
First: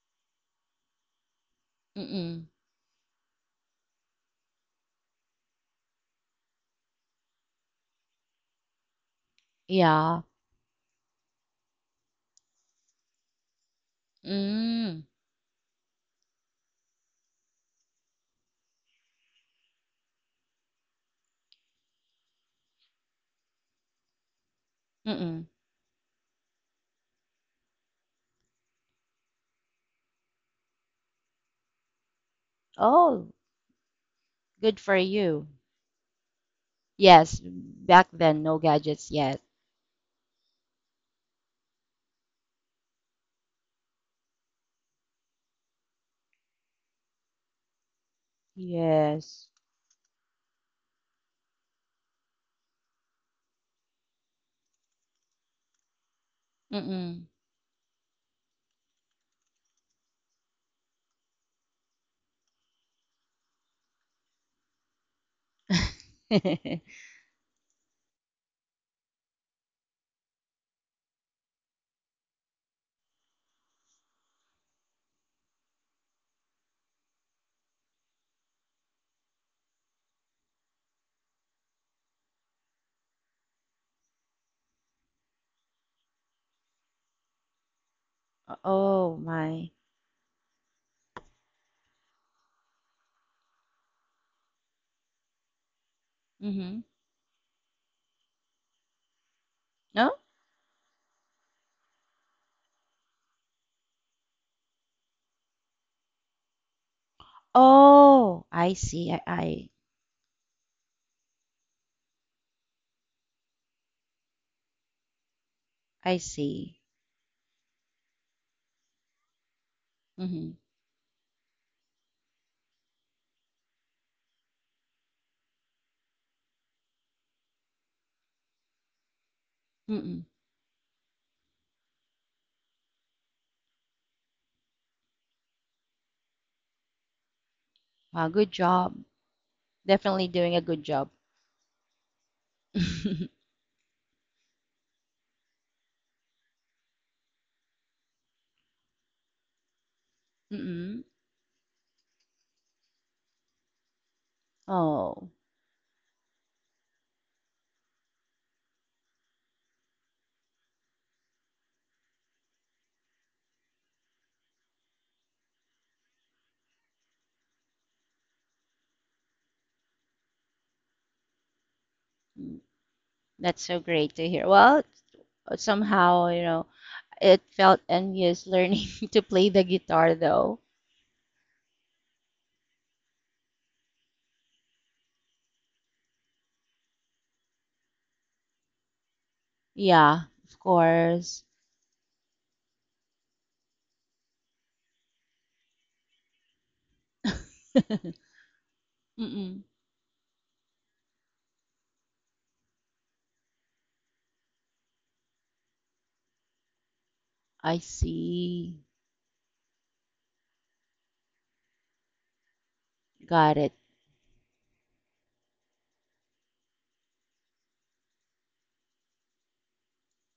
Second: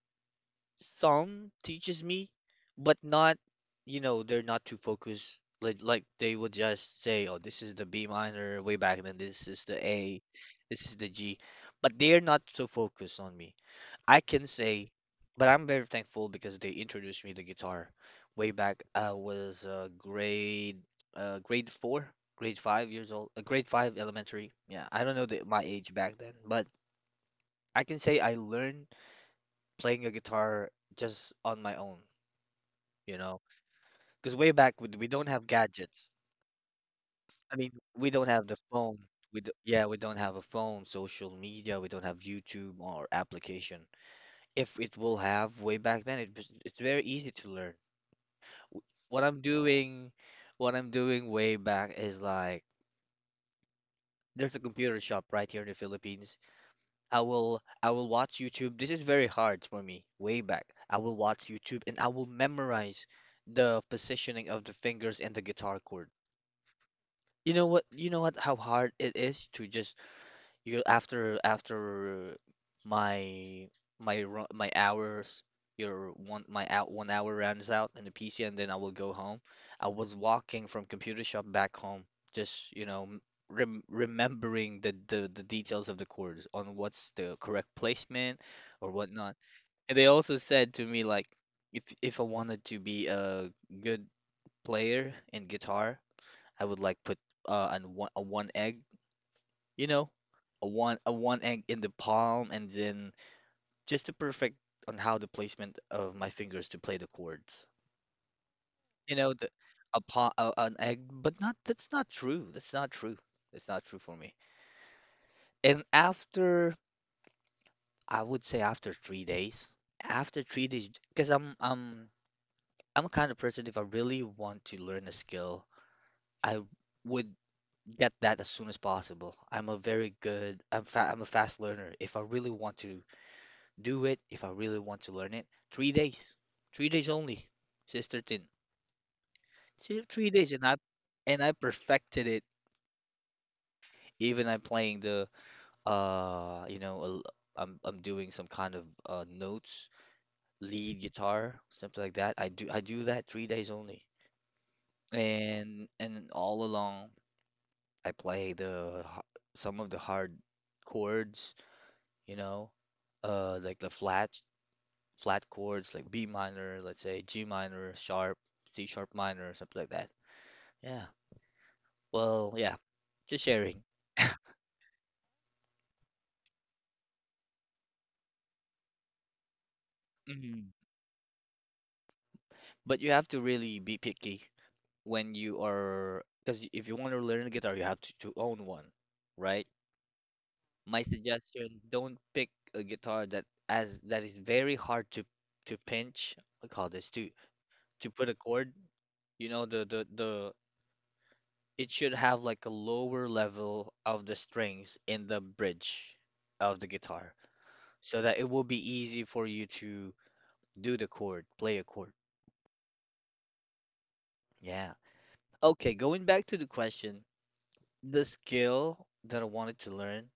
Speaker 1: some teaches me,
Speaker 2: Mm-mm.
Speaker 1: but not, you know, they're not too focused. Like they would just say, "Oh, this is the B minor way back and then, this is the A,
Speaker 2: Yeah.
Speaker 1: this is the G." But they're not so focused on me. I can say,
Speaker 2: Mm.
Speaker 1: but I'm very thankful because they introduced me to guitar way back. I was grade four, grade 5 years old, grade five elementary. Yeah, I don't know
Speaker 2: Mm-mm.
Speaker 1: my age back then, but I can say I learned playing a guitar just on my own, you
Speaker 2: Oh,
Speaker 1: know, because way
Speaker 2: good
Speaker 1: back
Speaker 2: for
Speaker 1: we don't
Speaker 2: you.
Speaker 1: have gadgets.
Speaker 2: Yes,
Speaker 1: I mean,
Speaker 2: back
Speaker 1: we don't
Speaker 2: then
Speaker 1: have the
Speaker 2: no
Speaker 1: phone.
Speaker 2: gadgets
Speaker 1: We
Speaker 2: yet.
Speaker 1: do, yeah, we don't have a phone, social media. We don't have YouTube or application if it will have way back then it was, it's very easy to learn what I'm
Speaker 2: Yes.
Speaker 1: doing, what I'm doing way back is like there's a computer shop right here in the Philippines.
Speaker 2: Mm-mm.
Speaker 1: I will watch YouTube. This is very hard for me way back. I will watch YouTube and I will memorize the positioning of the fingers and the guitar chord. You know what? You know what? How hard it is to just you after after my my ru- my hours your one my out 1 hour runs out in the PC and then I will go home. I was walking from computer shop back home, just you know remembering the details of the chords on what's the correct placement or
Speaker 2: Oh
Speaker 1: whatnot.
Speaker 2: my.
Speaker 1: And they also said to me like if I wanted to be a good player in guitar, I
Speaker 2: Mm-hmm.
Speaker 1: would like put an one a one egg you know,
Speaker 2: No?
Speaker 1: a one egg in the palm and then just to perfect on how the placement of my fingers to play the chords.
Speaker 2: Oh, I see.
Speaker 1: You know, the a palm a, an egg, but not that's not true. That's not true. That's not true for me. And
Speaker 2: I see.
Speaker 1: after I would say after 3 days, after
Speaker 2: Mm-hmm.
Speaker 1: 3 days, because I'm a kind of person if I really want to learn a skill, I would get that as soon as possible.
Speaker 2: Mm-mm.
Speaker 1: I'm a fast learner. If I really want to do it if I really want to learn it. 3 days, 3 days only, Sister
Speaker 2: Wow, good
Speaker 1: Tin.
Speaker 2: job. Definitely
Speaker 1: Three
Speaker 2: doing
Speaker 1: days,
Speaker 2: a
Speaker 1: and
Speaker 2: good job.
Speaker 1: I perfected it. Even I'm playing the you know, I'm doing some kind of notes, lead
Speaker 2: Mm-mm.
Speaker 1: guitar, something like that. I do that 3 days only,
Speaker 2: Oh,
Speaker 1: and all along I play some of the hard chords, you know, like the flat flat chords like B minor, let's say G minor, sharp, C sharp minor, something like that. Yeah. Well,
Speaker 2: mm,
Speaker 1: yeah, just
Speaker 2: that's so
Speaker 1: sharing.
Speaker 2: great to hear. Well, somehow, you know, it felt envious learning to play the guitar though.
Speaker 1: Mhm. But you have to really be picky when you are, because if you want to learn a guitar, you have to own one, right?
Speaker 2: Yeah, of
Speaker 1: My
Speaker 2: course.
Speaker 1: suggestion, don't pick a guitar that as that is very hard to pinch. I call this to put a chord. You
Speaker 2: Mm-mm.
Speaker 1: know the it should have like a lower level of the strings in the bridge of the guitar
Speaker 2: I
Speaker 1: so that it will
Speaker 2: see.
Speaker 1: be easy for you to do the chord, play a chord.
Speaker 2: Got it.
Speaker 1: Yeah. Okay, going back to the question, the skill that I wanted to learn,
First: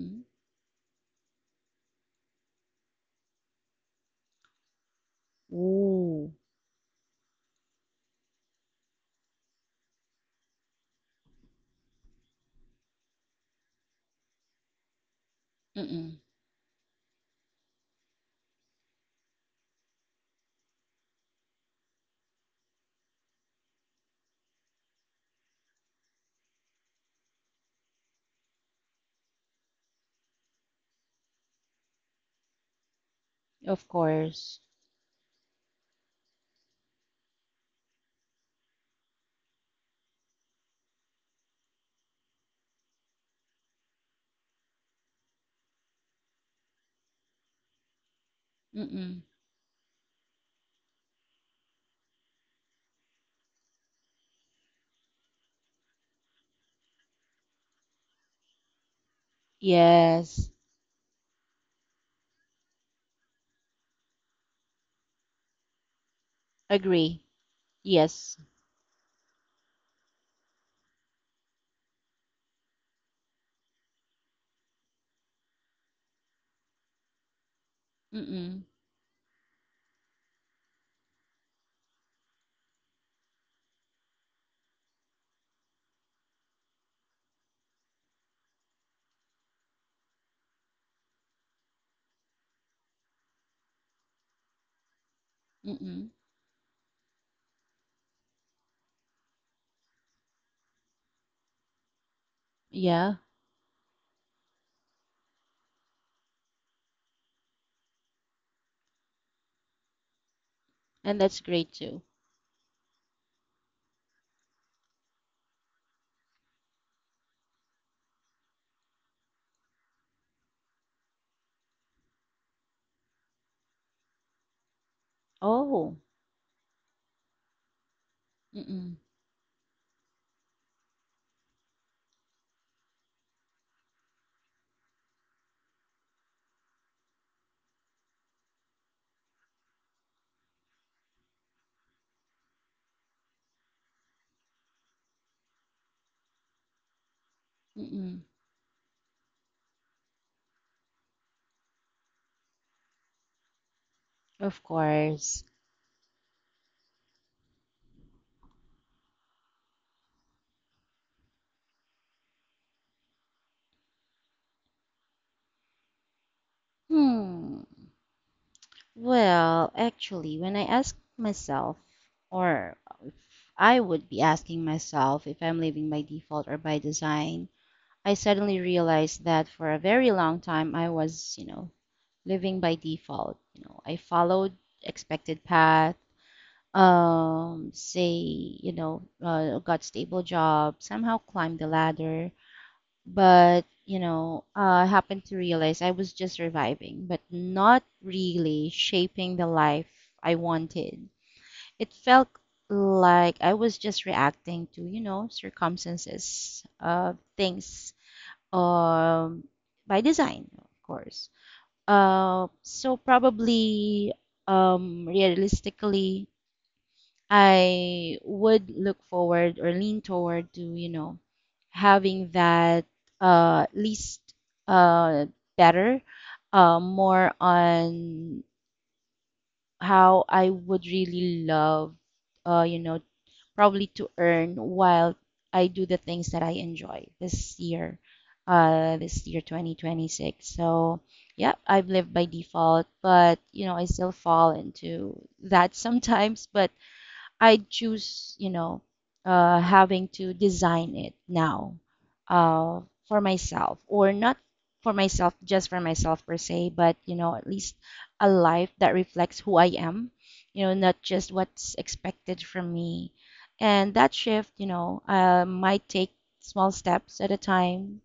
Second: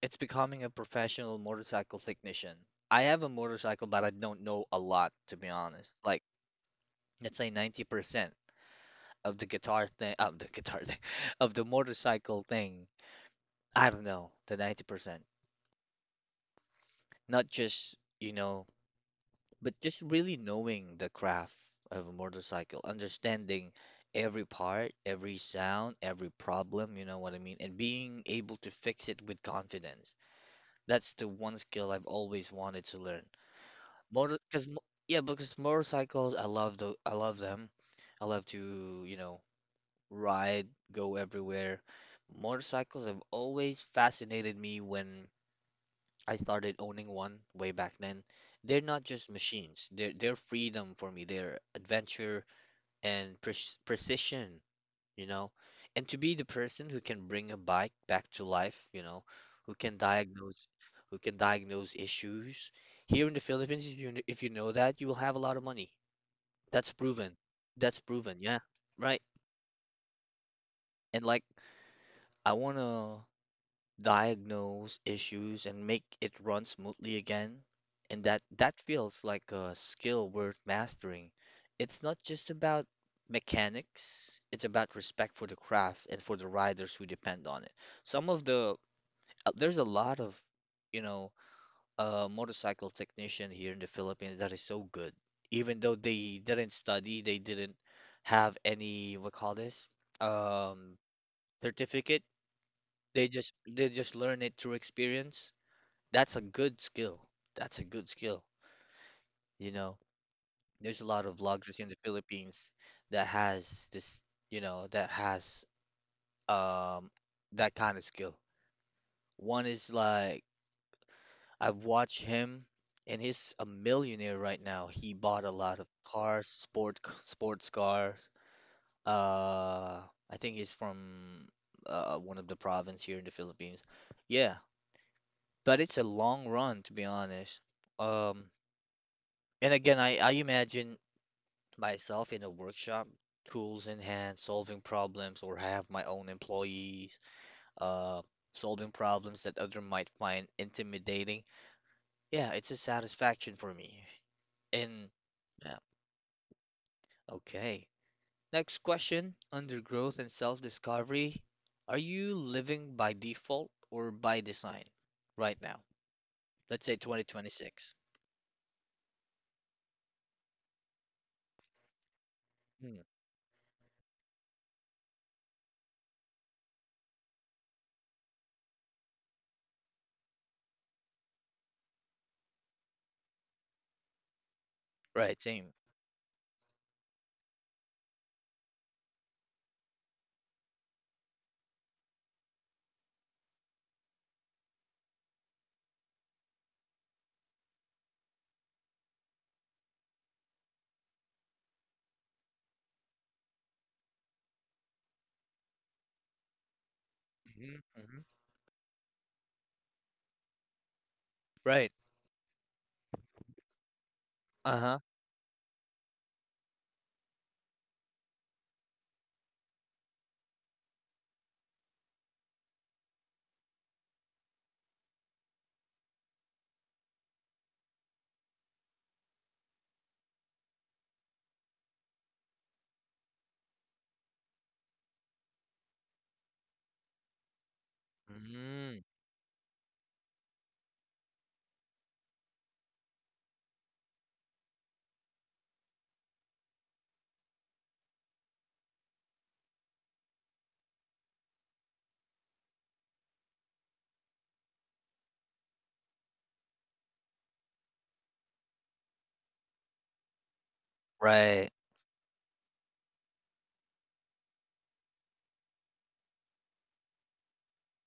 Speaker 1: it's becoming a professional motorcycle technician. I have a motorcycle, but I don't know a lot to be honest. Like,
Speaker 2: Ooh.
Speaker 1: let's say 90% of the guitar thing, of the guitar thing, of the motorcycle thing. I don't know, the 90%.
Speaker 2: Mm-mm.
Speaker 1: Not just you know, but just really knowing the craft of a motorcycle, understanding every part, every sound, every problem, you know what I mean, and being able to fix it with confidence. That's the one skill I've always wanted to learn.
Speaker 2: Of
Speaker 1: Motor,
Speaker 2: course.
Speaker 1: because yeah, because motorcycles, I love I love them. I love to, you know, ride, go everywhere. Motorcycles have always fascinated me when I started owning one way back then. They're not
Speaker 2: Mm-mm.
Speaker 1: just machines. They're freedom for me. They're adventure and precision, you know. And to be the person who can bring a bike back to life, you know, who can
Speaker 2: Yes.
Speaker 1: diagnose who can diagnose issues. Here in the Philippines, if you know that, you will have a lot of money. That's
Speaker 2: Agree.
Speaker 1: proven. That's
Speaker 2: Yes.
Speaker 1: proven. Yeah. Right. And like I wanna diagnose issues and make it run smoothly again. And that
Speaker 2: Mm-mm.
Speaker 1: that feels like a skill worth mastering. It's not just about mechanics, it's about respect for the craft and for the riders who depend on it. Some of the there's a lot of, you know, motorcycle technician here in the Philippines that is so good. Even though
Speaker 2: Mm-mm.
Speaker 1: they didn't study, they didn't have any what call this? Um Certificate.
Speaker 2: Yeah.
Speaker 1: They just learn it through experience. That's a good skill. That's a good skill. You know, there's a
Speaker 2: And
Speaker 1: lot of
Speaker 2: that's great
Speaker 1: vloggers in the
Speaker 2: too.
Speaker 1: Philippines that has this, you know, that has um that kind of skill. One is like I've watched him, and he's a millionaire right now. He bought a lot of
Speaker 2: Oh.
Speaker 1: cars, sports cars.
Speaker 2: Mm-mm.
Speaker 1: Uh I think he's from one of the province here in the Philippines. Yeah, but it's a long run to be honest. Um and again, I imagine myself in a workshop, tools in hand, solving problems, or have my own employees, uh,
Speaker 2: Mm-mm.
Speaker 1: solving problems that other might find intimidating. Yeah, it's a satisfaction for me.
Speaker 2: Of
Speaker 1: And
Speaker 2: course.
Speaker 1: yeah, okay. Next question, under growth and self-discovery, are you living by default or by design right now? Let's say
Speaker 2: Hmm.
Speaker 1: 2026.
Speaker 2: Well, actually, when I ask myself, or
Speaker 1: Hmm.
Speaker 2: I would be asking myself if I'm living by default or by design, I suddenly realized that for a very long time I was, you know, living by default. You know, I followed
Speaker 1: Right,
Speaker 2: expected
Speaker 1: same.
Speaker 2: path say, you know, got stable job, somehow climbed the ladder. But, you know, I happened to realize I was just surviving, but not really shaping the life I wanted. It felt like I was just reacting to, you know, circumstances,
Speaker 1: hmm
Speaker 2: things,
Speaker 1: hmm
Speaker 2: um, by design, of course.
Speaker 1: Right.
Speaker 2: So probably,
Speaker 1: Uh-huh.
Speaker 2: realistically, I would look forward or lean toward to, you know, having that least uh, better, more on how I would really love, you know, probably to earn while I do the things that I enjoy
Speaker 1: Mm,
Speaker 2: this year 2026. So, yeah, I've lived by default, but, you know, I still fall into that sometimes, but I choose, you know, having to design it now uh, for myself, or not for myself, just for myself per se, but you know, at least a life that reflects who I am, you know, not just
Speaker 1: right.
Speaker 2: what's expected from me. And that shift, you know, might take small steps at a time,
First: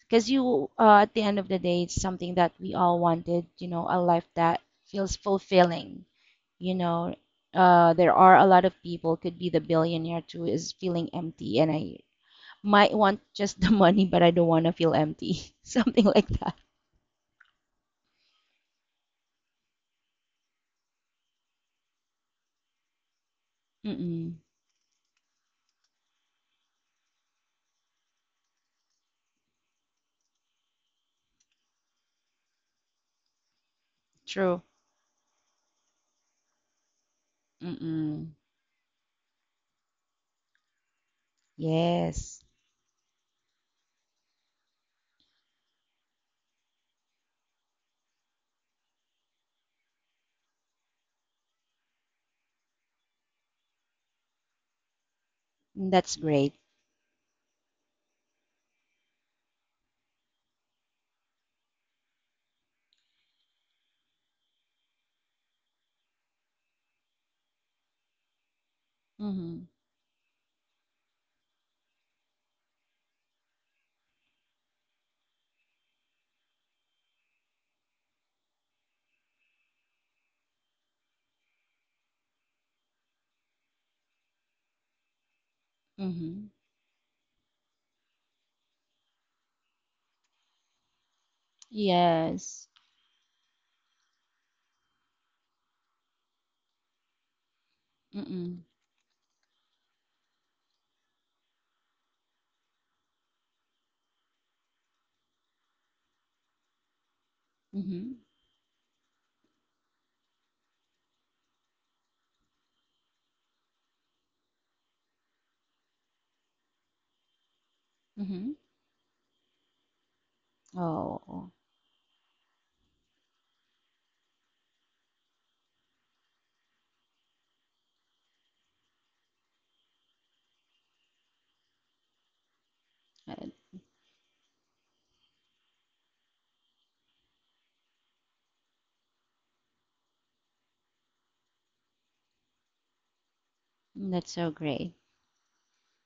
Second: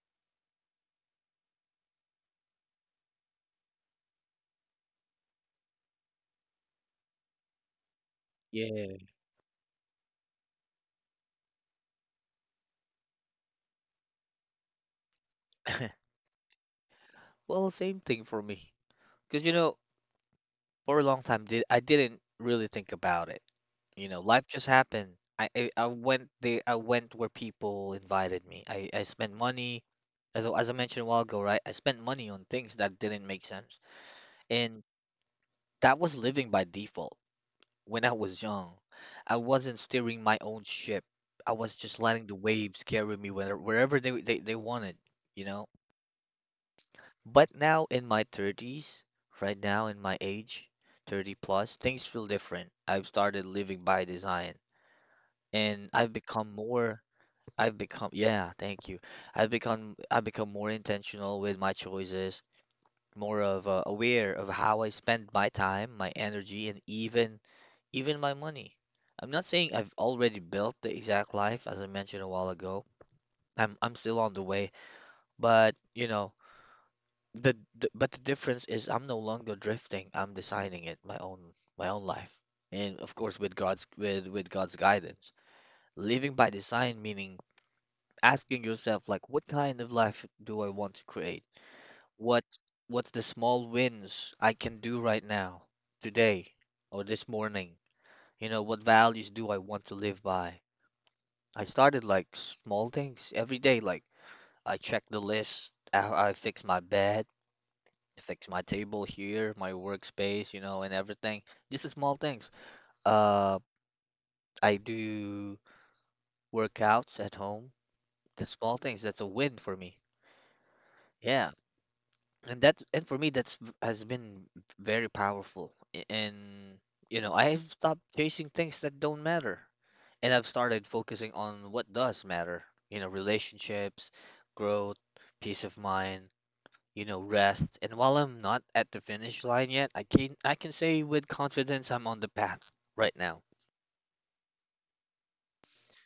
Speaker 2: because you, at the end of the day, it's something that we all wanted, you know, a life that feels fulfilling. You know, there are a lot of
Speaker 1: Yeah.
Speaker 2: people, could be the billionaire too, is feeling empty. And I might want just the money, but I don't want to feel empty. Something like that.
Speaker 1: Well, same thing for me. Because, you know, for a long time, did I didn't really think about it. You know,
Speaker 2: Mm-mm.
Speaker 1: life just happened. I went there. I went where people invited me. I spent money, as I mentioned a while ago, right? I spent money on things that didn't make sense,
Speaker 2: True.
Speaker 1: and that was living by default when I
Speaker 2: Mm-mm.
Speaker 1: was young. I wasn't steering my own ship. I was just letting the
Speaker 2: Yes.
Speaker 1: waves carry me wherever they wanted. You know. But now in my 30s, right now in my age, 30 plus, things feel different. I've started living by design, and
Speaker 2: That's great.
Speaker 1: I've become, yeah, thank you. I've become more intentional with my choices, more of aware of how I spend my time, my energy, and even my money. I'm not
Speaker 2: Mm-hmm.
Speaker 1: saying I've already built the exact life as I mentioned a while ago. I'm still on the way, but you know, the but the difference is I'm no longer drifting. I'm designing it my own life, and of course with God's with God's guidance. Living
Speaker 2: Mm-hmm.
Speaker 1: by design meaning asking yourself like, what kind of life do I want to create? What
Speaker 2: Yes.
Speaker 1: what's the small wins I can do right now, today, or this morning? You know,
Speaker 2: Mm-mm.
Speaker 1: what values do I want to live by? I started like small things every day, like I check the list, I fix my bed.
Speaker 2: Mm-hmm.
Speaker 1: Fix my table here, my workspace, you know, and everything. Just the small things. Uh, I do workouts at home. The
Speaker 2: Mm-hmm.
Speaker 1: small things, that's a win for me. Yeah.
Speaker 2: Oh,
Speaker 1: And that, and for me that's has been very powerful. And you know, I've stopped chasing things that don't matter. And I've started focusing on what does matter. You know,
Speaker 2: that-
Speaker 1: relationships, growth, peace of mind, you know, rest. And while I'm not at the finish line yet, I can say with confidence I'm on the path right now.
Speaker 2: that's so great.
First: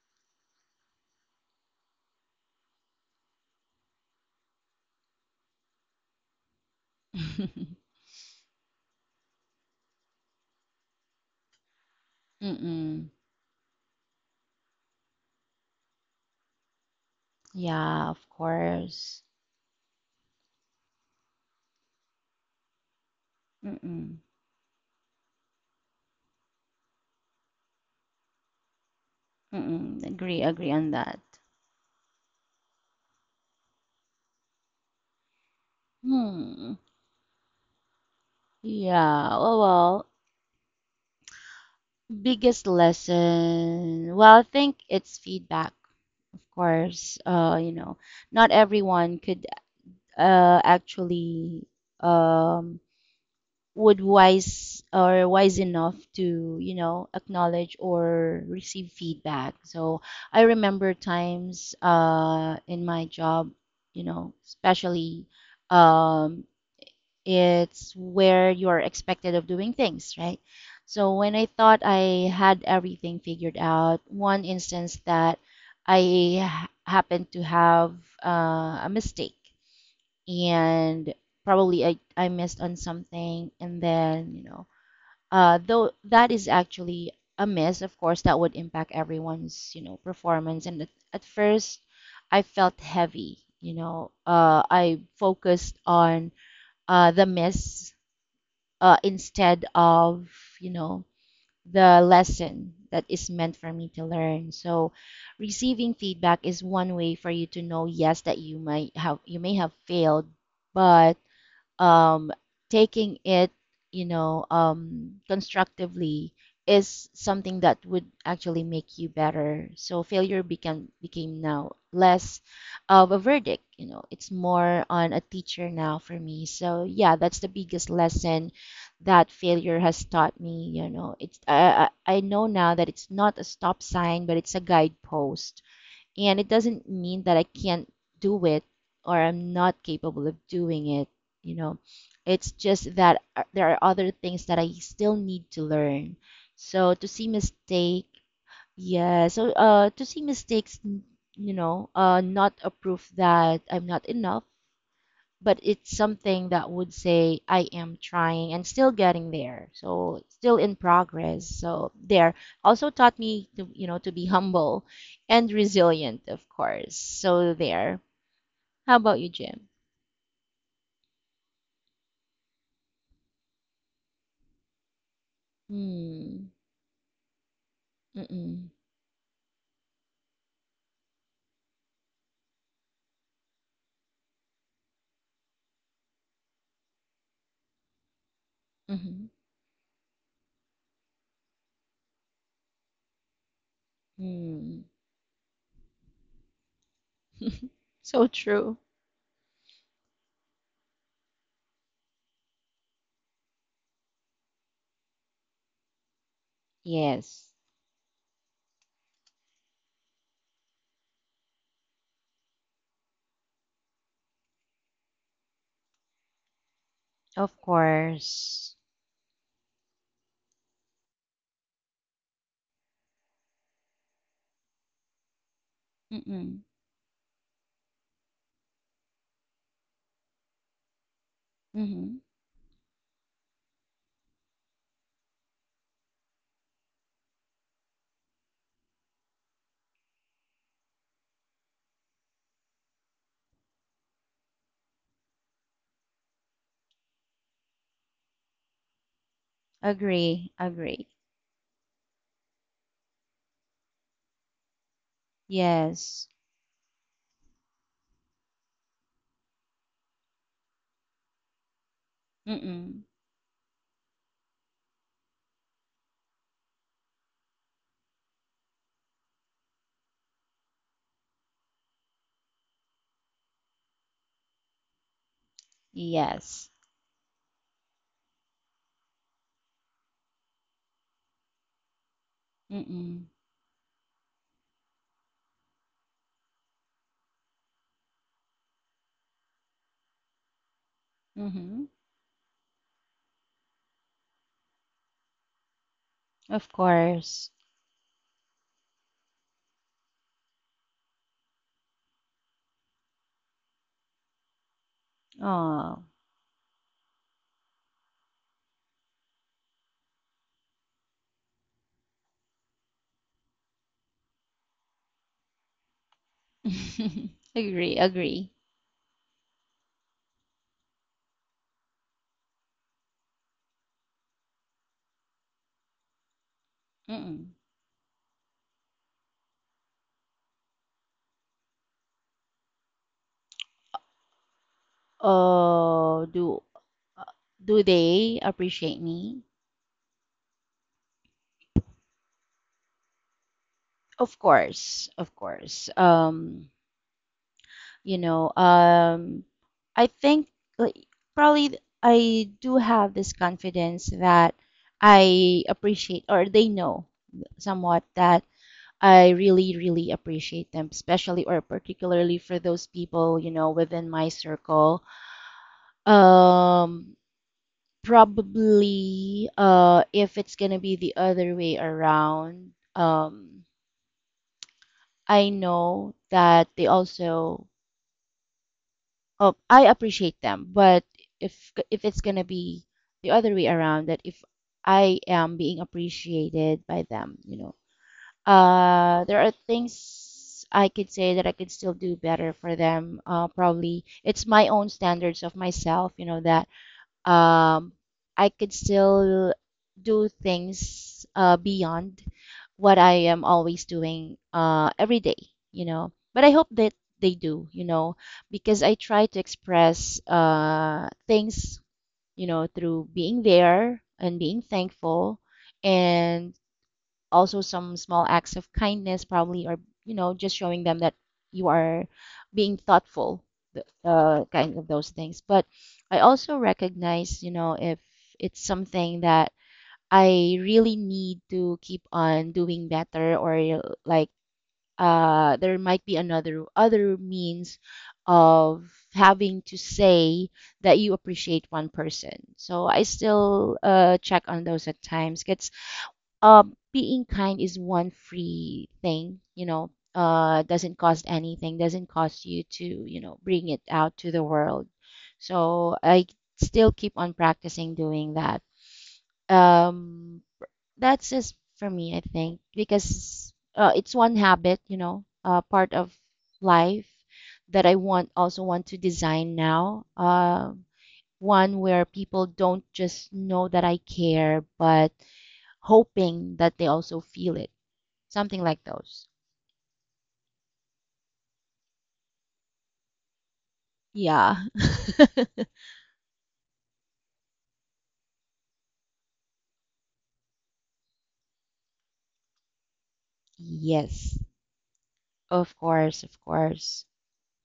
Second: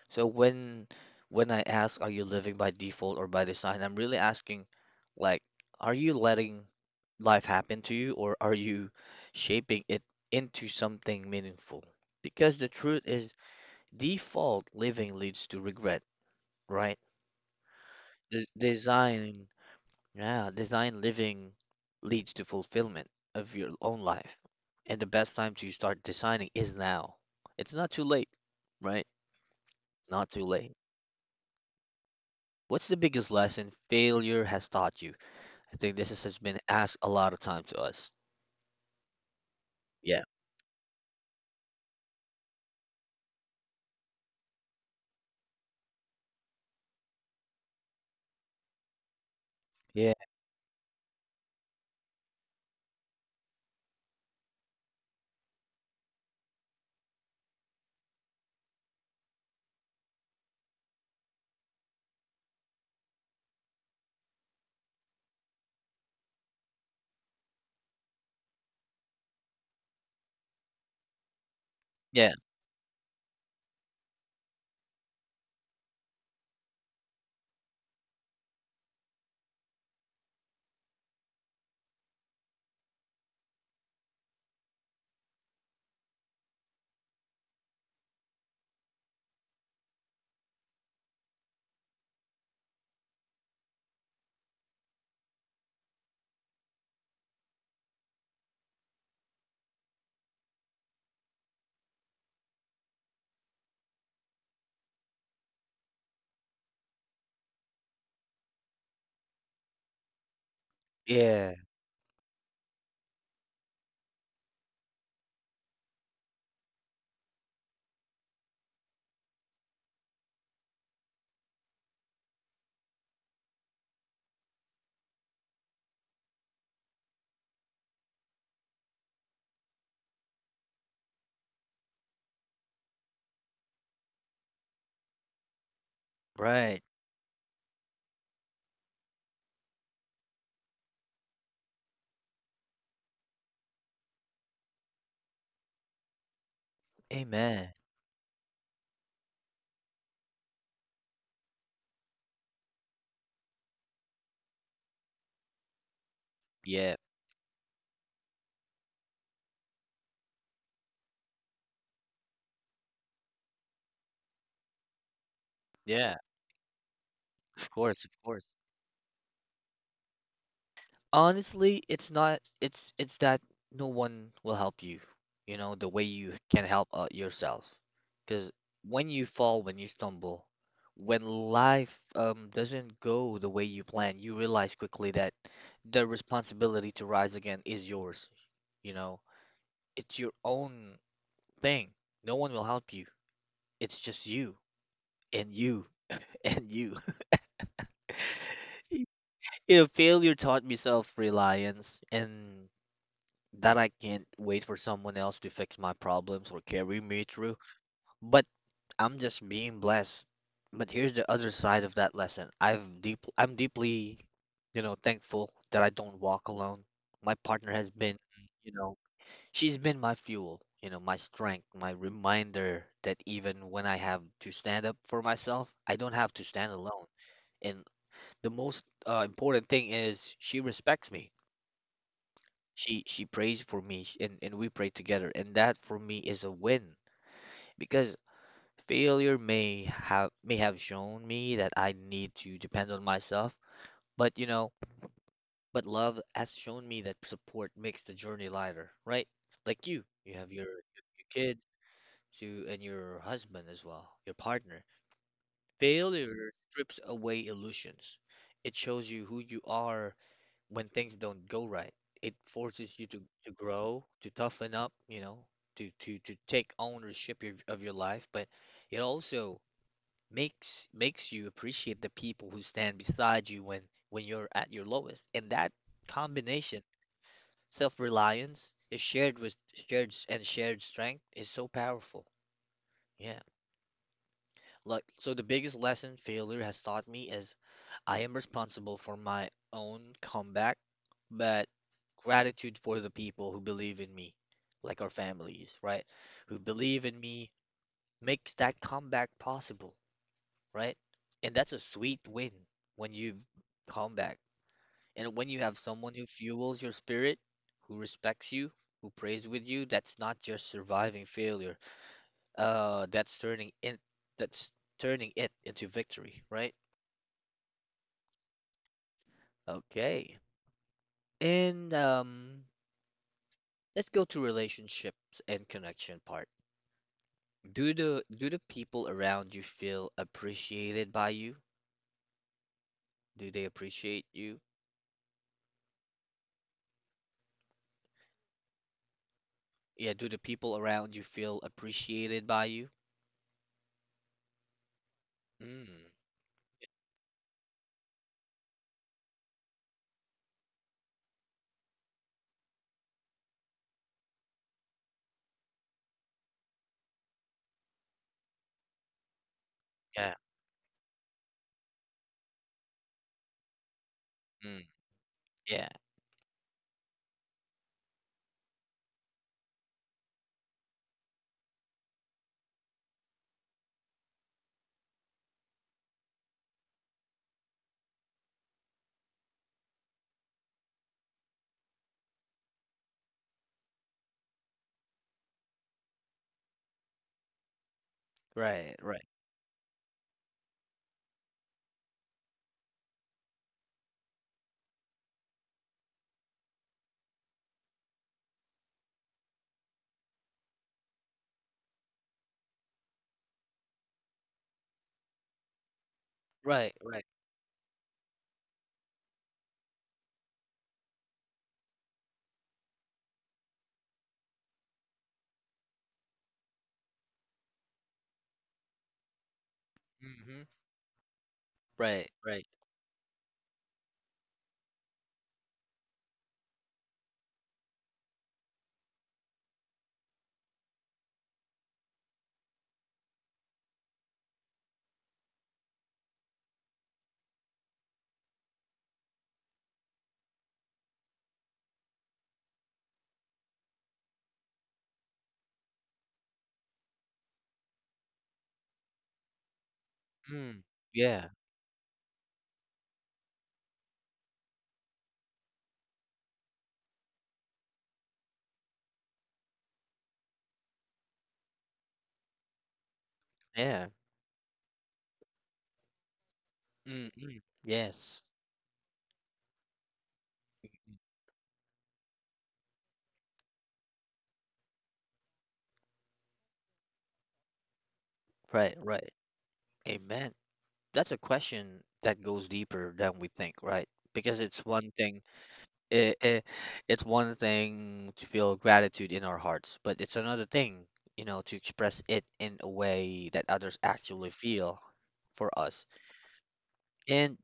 Speaker 1: So when I ask, are you living by default or by design? I'm really asking, like, are you letting life happen to you, or are you shaping it into something meaningful? Because the truth
Speaker 2: Mm-mm.
Speaker 1: is, default living leads to regret, right?
Speaker 2: Yeah, of
Speaker 1: Des-
Speaker 2: course.
Speaker 1: design Yeah, design living leads to fulfillment of your own
Speaker 2: Mm-mm.
Speaker 1: life. And the best time to start designing is now. It's not too late, right?
Speaker 2: Mm-mm.
Speaker 1: Not
Speaker 2: Agree,
Speaker 1: too
Speaker 2: agree
Speaker 1: late.
Speaker 2: on that.
Speaker 1: What's the biggest lesson failure has taught you? I think this has been
Speaker 2: Hmm.
Speaker 1: asked a lot of time to us.
Speaker 2: Yeah, oh well,
Speaker 1: Yeah.
Speaker 2: biggest lesson. Well, I think it's feedback, of course. You know, not everyone could
Speaker 1: Yeah.
Speaker 2: actually um would wise or wise enough to you know acknowledge or receive feedback so I remember times in my job you know especially um it's where you're expected of doing things right so when I thought I
Speaker 1: Yeah.
Speaker 2: had everything figured out one instance that happened to have a mistake and probably I missed on something and then you know though that is actually a miss of course that would impact everyone's you know performance and at first I felt heavy you know I focused on the miss instead of you know the lesson that is meant for me to learn so receiving feedback is one way for you to know yes that you may have failed but
Speaker 1: Yeah.
Speaker 2: um, taking it, you know, constructively is something that would actually make you better. So failure became became now less of a verdict. You know, it's more on a teacher now for me. So yeah, that's the biggest lesson that failure has taught me. You know, it's I know now that it's not a stop sign, but it's a guidepost and it
Speaker 1: Right.
Speaker 2: doesn't mean that I can't do it or I'm not capable of doing it, you know. It's just that there are other things that I still need to learn. So to see
Speaker 1: Amen.
Speaker 2: mistake, to see mistakes, you know, not a proof that I'm not enough, but it's something that would
Speaker 1: Yeah.
Speaker 2: say I am trying and still getting there. So still in progress. So there also taught me to you know to be humble and
Speaker 1: Yeah.
Speaker 2: resilient, of course. So
Speaker 1: Of
Speaker 2: there.
Speaker 1: course. Of course.
Speaker 2: How about you, Jim?
Speaker 1: Honestly, it's not it's it's that no one will help you, you know, the way you
Speaker 2: Hmm.
Speaker 1: can help, yourself. Because
Speaker 2: Mm-mm.
Speaker 1: when you fall, when you stumble, when life doesn't go the way you plan, you realize quickly that the responsibility to rise again is yours, you know.
Speaker 2: Mm-hmm.
Speaker 1: It's your own thing. No one will help you. It's just you
Speaker 2: Mm.
Speaker 1: and you and you.
Speaker 2: So true.
Speaker 1: You know, failure taught me self-reliance, and that I can't wait for someone else to fix my problems or carry me
Speaker 2: Yes.
Speaker 1: through. But I'm just being blessed. But here's the other side of that lesson. I'm deeply, you know, thankful that I don't walk alone. My
Speaker 2: Of
Speaker 1: partner has been, you
Speaker 2: course.
Speaker 1: know, she's been my fuel, you know, my strength, my reminder that even when I have to stand up for myself, I don't have to
Speaker 2: Mm-mm.
Speaker 1: stand alone. And the most important thing is she respects me,
Speaker 2: Mm-hmm.
Speaker 1: she prays for me, and we pray together, and that for me is a win because failure may have shown me that I need to depend on myself, but you know, but love has shown me that support makes the journey lighter, right? Like you have
Speaker 2: Agree.
Speaker 1: your
Speaker 2: Agree.
Speaker 1: kid to, and your husband as well, your partner.
Speaker 2: Yes.
Speaker 1: Failure strips away illusions. It shows you who you are when things don't go right. It forces
Speaker 2: Mm-mm.
Speaker 1: you to grow, to toughen up, you know, to take ownership of your life. But it also makes you appreciate the people who stand beside you when you're at your lowest. And that
Speaker 2: Yes.
Speaker 1: combination, self-reliance, is shared with shared s- and shared strength is so powerful.
Speaker 2: Mm-mm.
Speaker 1: Yeah. Like so the biggest lesson failure has taught me is I am responsible for my own comeback, but
Speaker 2: Mm-hmm.
Speaker 1: gratitude for the people who believe in me, like our families, right? Who
Speaker 2: Of
Speaker 1: believe in
Speaker 2: course.
Speaker 1: me makes that comeback possible, right? And that's a sweet win when you come back. And when you have
Speaker 2: Oh.
Speaker 1: someone who fuels your spirit, who respects you, who prays with you, that's not just surviving failure. That's turning in, that's turning it into victory, right?
Speaker 2: Agree, agree.
Speaker 1: Okay. And let's go to relationships and connection part.
Speaker 2: Mm-mm.
Speaker 1: Do the people around you feel appreciated by you? Do they appreciate you?
Speaker 2: Oh, do they appreciate me?
Speaker 1: Yeah, do the people around you feel appreciated by you?
Speaker 2: Of course, of course.
Speaker 1: Mm,
Speaker 2: You know, I think like, probably I do have this confidence that I appreciate, or they know somewhat that I really, really
Speaker 1: yeah,
Speaker 2: appreciate them, especially or particularly for those people, you know, within my
Speaker 1: Mm,
Speaker 2: circle.
Speaker 1: yeah,
Speaker 2: Um, probably if it's gonna be the other way around, I know that they also oh I appreciate them, but if it's gonna be the other way around, that if I am being appreciated by them, you know,
Speaker 1: right, right,
Speaker 2: there are things I could say that I could still do better for them. Probably it's my own standards of myself, you know, that um, I could still do things beyond what I am always doing every day, you know. But I hope that
Speaker 1: right, right,
Speaker 2: they do, you know, because I try to express things, you know, through being there and being thankful, and also some small acts of kindness, probably, or, you know, just
Speaker 1: mm-hmm,
Speaker 2: showing them that you are
Speaker 1: right, right,
Speaker 2: being thoughtful, kind of those things. But I also recognize, you know, if it's something that I really need to keep on doing better, or like there might be another other means of having to say that you appreciate one person. So I still check on those at times, 'cause uh, being kind is one free thing, you know,
Speaker 1: mm,
Speaker 2: doesn't cost
Speaker 1: yeah,
Speaker 2: anything, doesn't cost you to, you know, bring it out to the world. So I still keep on practicing doing that. Um, that's just for me, I think, because
Speaker 1: yeah,
Speaker 2: it's one habit, you know, part of life
Speaker 1: mm, mm,
Speaker 2: that I want
Speaker 1: yes,
Speaker 2: also want to design now. One where people don't just know that I care, but hoping that they also feel it. Something like
Speaker 1: right,
Speaker 2: those.
Speaker 1: right, amen. That's a question that goes deeper than we think, right? Because
Speaker 2: Yeah.
Speaker 1: it, it it's one thing to feel gratitude in our hearts, but it's another thing, you know, to express it in a way that others
Speaker 2: Yes.
Speaker 1: actually feel
Speaker 2: Of
Speaker 1: for us.
Speaker 2: course, of course.
Speaker 1: And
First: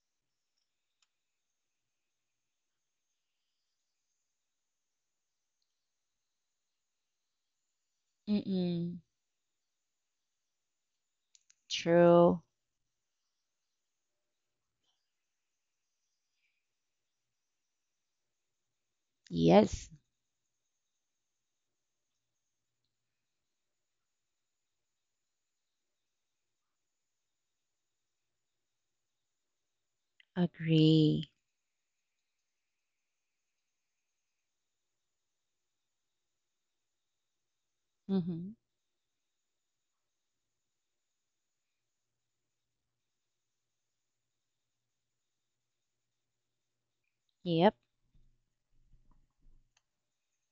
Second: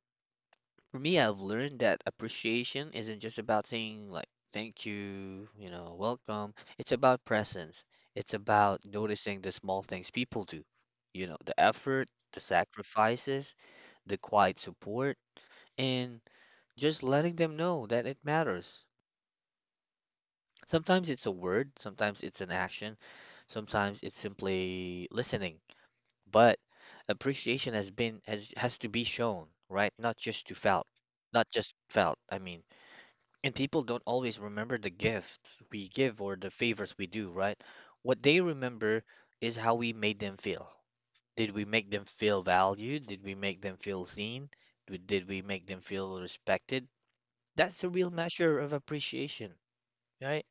Speaker 1: for me, I've learned that appreciation isn't just about saying like thank you, you know, welcome. It's about presence. It's about
Speaker 2: Mm-mm.
Speaker 1: noticing the small things people do. You know, the effort, the
Speaker 2: True.
Speaker 1: sacrifices, the quiet support, and just letting them know that it matters.
Speaker 2: Yes.
Speaker 1: Sometimes it's a word, sometimes it's an action, sometimes it's simply listening. But appreciation has been has to be shown, right? Not just to felt,
Speaker 2: Agree.
Speaker 1: not just felt. I mean, and people don't always remember the gifts we give or the favors we do, right? What they
Speaker 2: Mm-hmm.
Speaker 1: remember is how we made them feel. Did we make them feel valued? Did we make them feel seen? Did we make them feel respected?
Speaker 2: Yep.
Speaker 1: That's the real measure of appreciation, right?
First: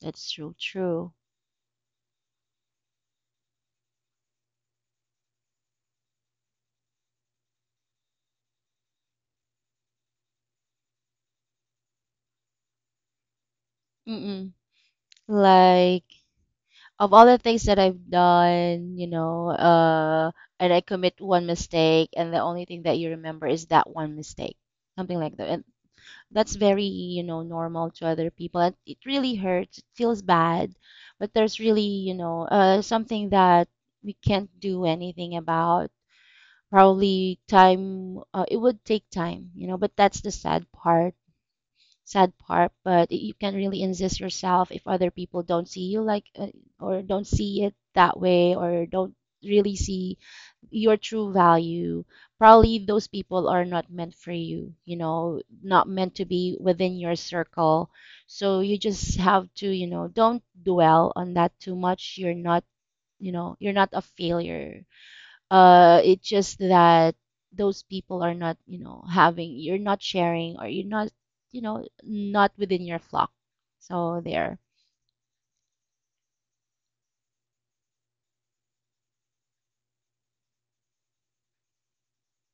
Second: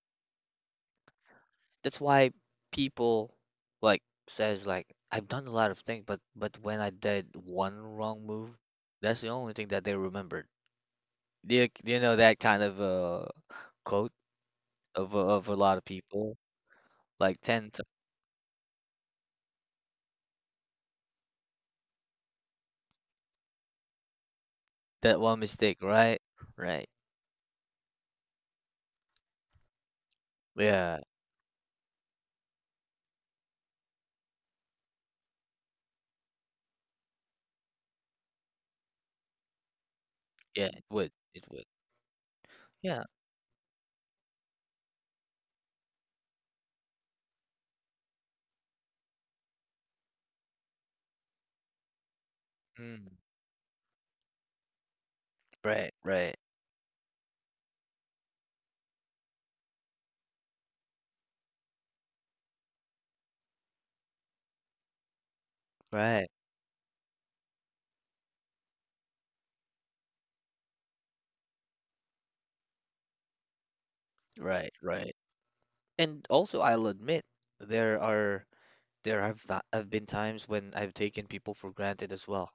Speaker 2: That's true, true.
Speaker 1: That's why people like says like I've done a lot of things, but when I did one wrong move, that's the only thing that they remembered. Do you know that kind of quote
Speaker 2: Mm-mm.
Speaker 1: of a lot of
Speaker 2: Like,
Speaker 1: people?
Speaker 2: of all the
Speaker 1: Like
Speaker 2: things that I've done, you know, and I commit one mistake, and the only thing that you remember is that one mistake. Something
Speaker 1: that
Speaker 2: like
Speaker 1: one
Speaker 2: that. And
Speaker 1: mistake, right?
Speaker 2: that's very,
Speaker 1: Right.
Speaker 2: you know, normal to other people, and it really hurts, it feels bad.
Speaker 1: Yeah.
Speaker 2: But there's really, you know, something that we can't do anything about. Probably time, it would take time, you know, but that's the
Speaker 1: Yeah.
Speaker 2: sad
Speaker 1: It would.
Speaker 2: part
Speaker 1: It would.
Speaker 2: sad part,
Speaker 1: Yeah.
Speaker 2: but you can really insist yourself if other people don't see you like or don't see it that way, or don't really see your true value. Probably those
Speaker 1: Mm,
Speaker 2: people are not meant for you, you know, not
Speaker 1: right.
Speaker 2: meant to
Speaker 1: Right.
Speaker 2: be within your circle. So you just have to, you know, don't dwell on that too much. You're not, you know, you're not a failure. It's
Speaker 1: Right.
Speaker 2: just that those people are not, you know, having, you're not sharing, or you're not, you know, not within your flock. So there.
Speaker 1: Right. Right. And also, I'll admit there are there have not, have been times when I've taken people for granted as well.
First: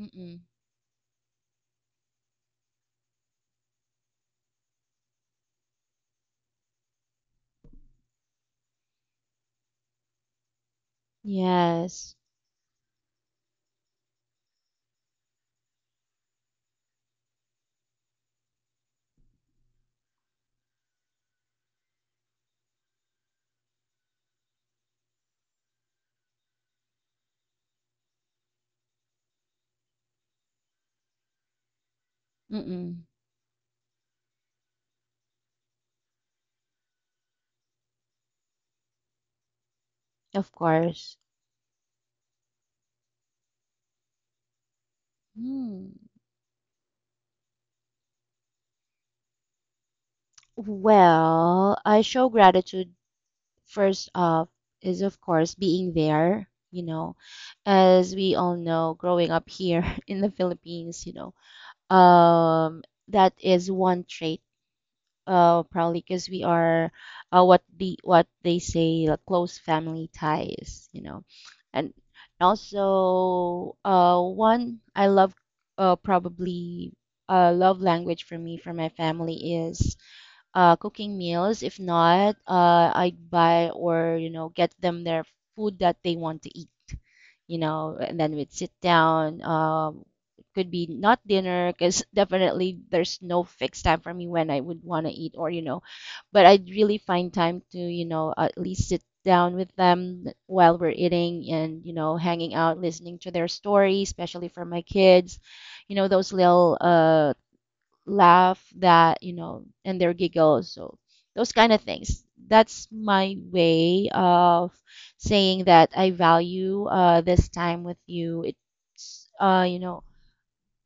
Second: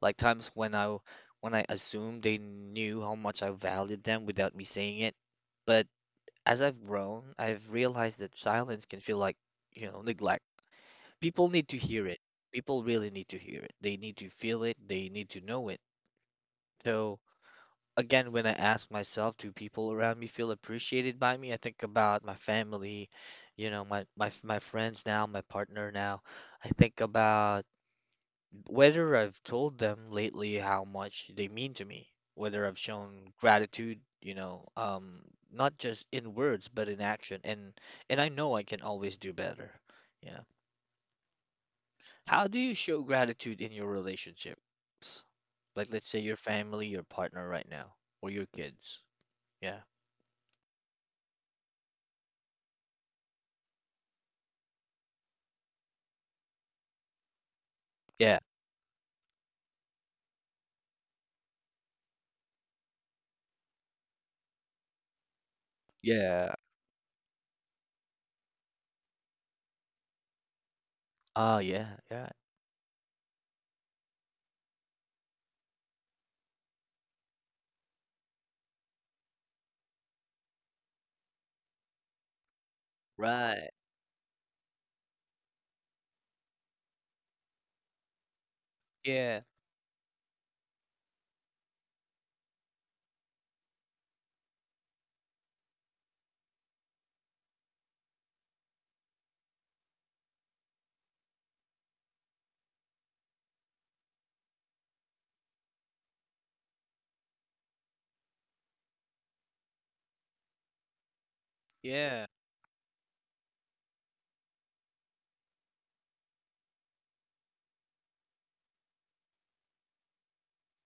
Speaker 1: Like times when I assumed they knew how much I valued them without me saying it. But as I've grown, I've realized that silence can feel like, you know, neglect. People need to hear
Speaker 2: Yes.
Speaker 1: it. People really need to hear it. They need to feel it. They need to know it. So again, when I ask myself, do people around me feel appreciated by me? I think about my family, you know, my friends now, my partner now. I think about whether I've told them lately how much they mean to me, whether I've
Speaker 2: Mm-mm.
Speaker 1: shown gratitude, you know, not just in words but in action, and I know I can always do better. Yeah.
Speaker 2: Of course.
Speaker 1: How do you show gratitude in your relationships? Like,
Speaker 2: Hmm.
Speaker 1: let's say your family, your partner right now, or your kids. Yeah.
Speaker 2: Well, I show gratitude first off is of course being there, you know. As we
Speaker 1: Yeah.
Speaker 2: all know, growing up here in the Philippines, you know, um, that is one trait probably because we
Speaker 1: Yeah.
Speaker 2: are what they say, like close family ties, you know,
Speaker 1: Ah,
Speaker 2: and
Speaker 1: yeah. Yeah.
Speaker 2: also one I love probably love language for me for my family is cooking meals. If not, I
Speaker 1: Right.
Speaker 2: buy or, you know, get them their food that they want to eat, you know, and then we'd sit
Speaker 1: Yeah.
Speaker 2: down. It could be not dinner, because definitely there's no fixed time for me when I would want to eat, or, you know, but I'd really find time to, you know, at least sit down with them while we're eating and, you know, hanging out, listening to their stories, especially for my kids. You know, those little laugh that, you know, and their giggles, so those kind of things,
Speaker 1: Yeah.
Speaker 2: that's my way of saying that I value, this time with you. It's, you know,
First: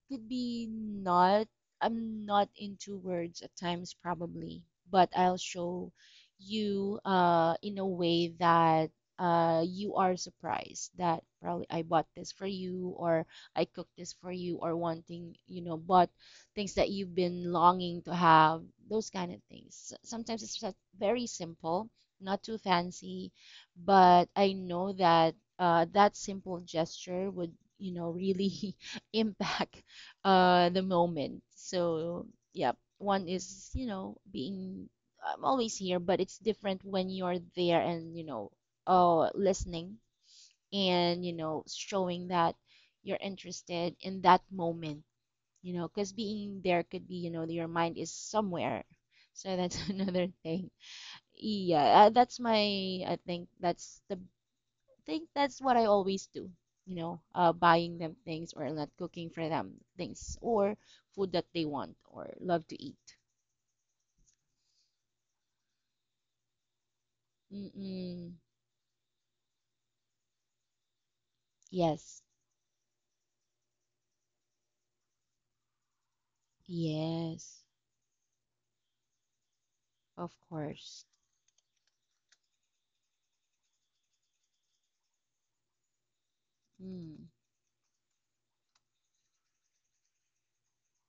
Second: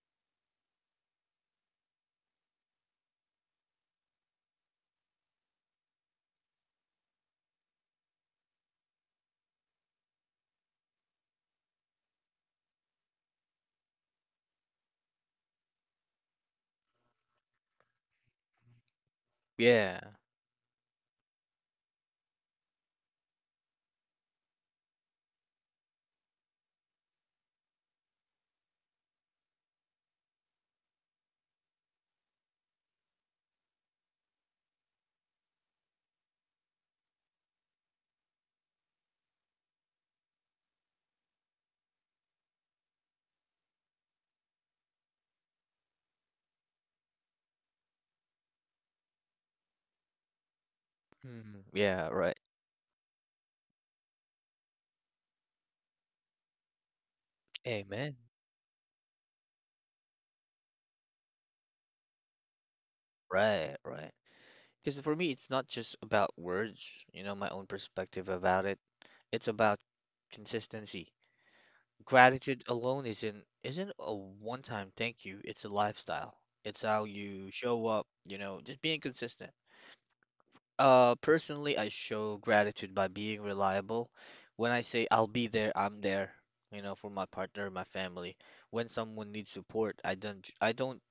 Speaker 2: could be not, I'm not into words at times, probably, but I'll show you in a way that you are surprised that probably I bought this for you, or I cooked this for you, or wanting, you know, bought things that you've been longing to have. Those kind of things,
Speaker 1: Yeah.
Speaker 2: sometimes it's just very simple, not too fancy, but I know that that simple gesture would, you know, really impact the moment. So, yeah, one is, you know, being, I'm always here, but it's different when you're there and, you know, listening and, you know, showing that you're interested in that moment, you know, because being there could be, you know, your mind is somewhere. So that's another thing.
Speaker 1: Mhm.
Speaker 2: Yeah,
Speaker 1: Yeah. Right.
Speaker 2: that's my, I think that's the think that's what I always do, you know, buying
Speaker 1: Amen.
Speaker 2: them things or not cooking for them things or food that they want or love to eat.
Speaker 1: Right. Right. Because for me, it's not just about words, you know, my own perspective
Speaker 2: Mm-mm.
Speaker 1: about it. It's about consistency.
Speaker 2: Yes.
Speaker 1: Gratitude alone isn't a one-time thank you. It's a lifestyle. It's how you
Speaker 2: Yes.
Speaker 1: show up, you know, just being consistent.
Speaker 2: Of course.
Speaker 1: Personally, I show gratitude by being reliable. When I say I'll be there, I'm there, you know, for my
Speaker 2: Mm.
Speaker 1: partner, my family. When someone needs support, I don't j- I don't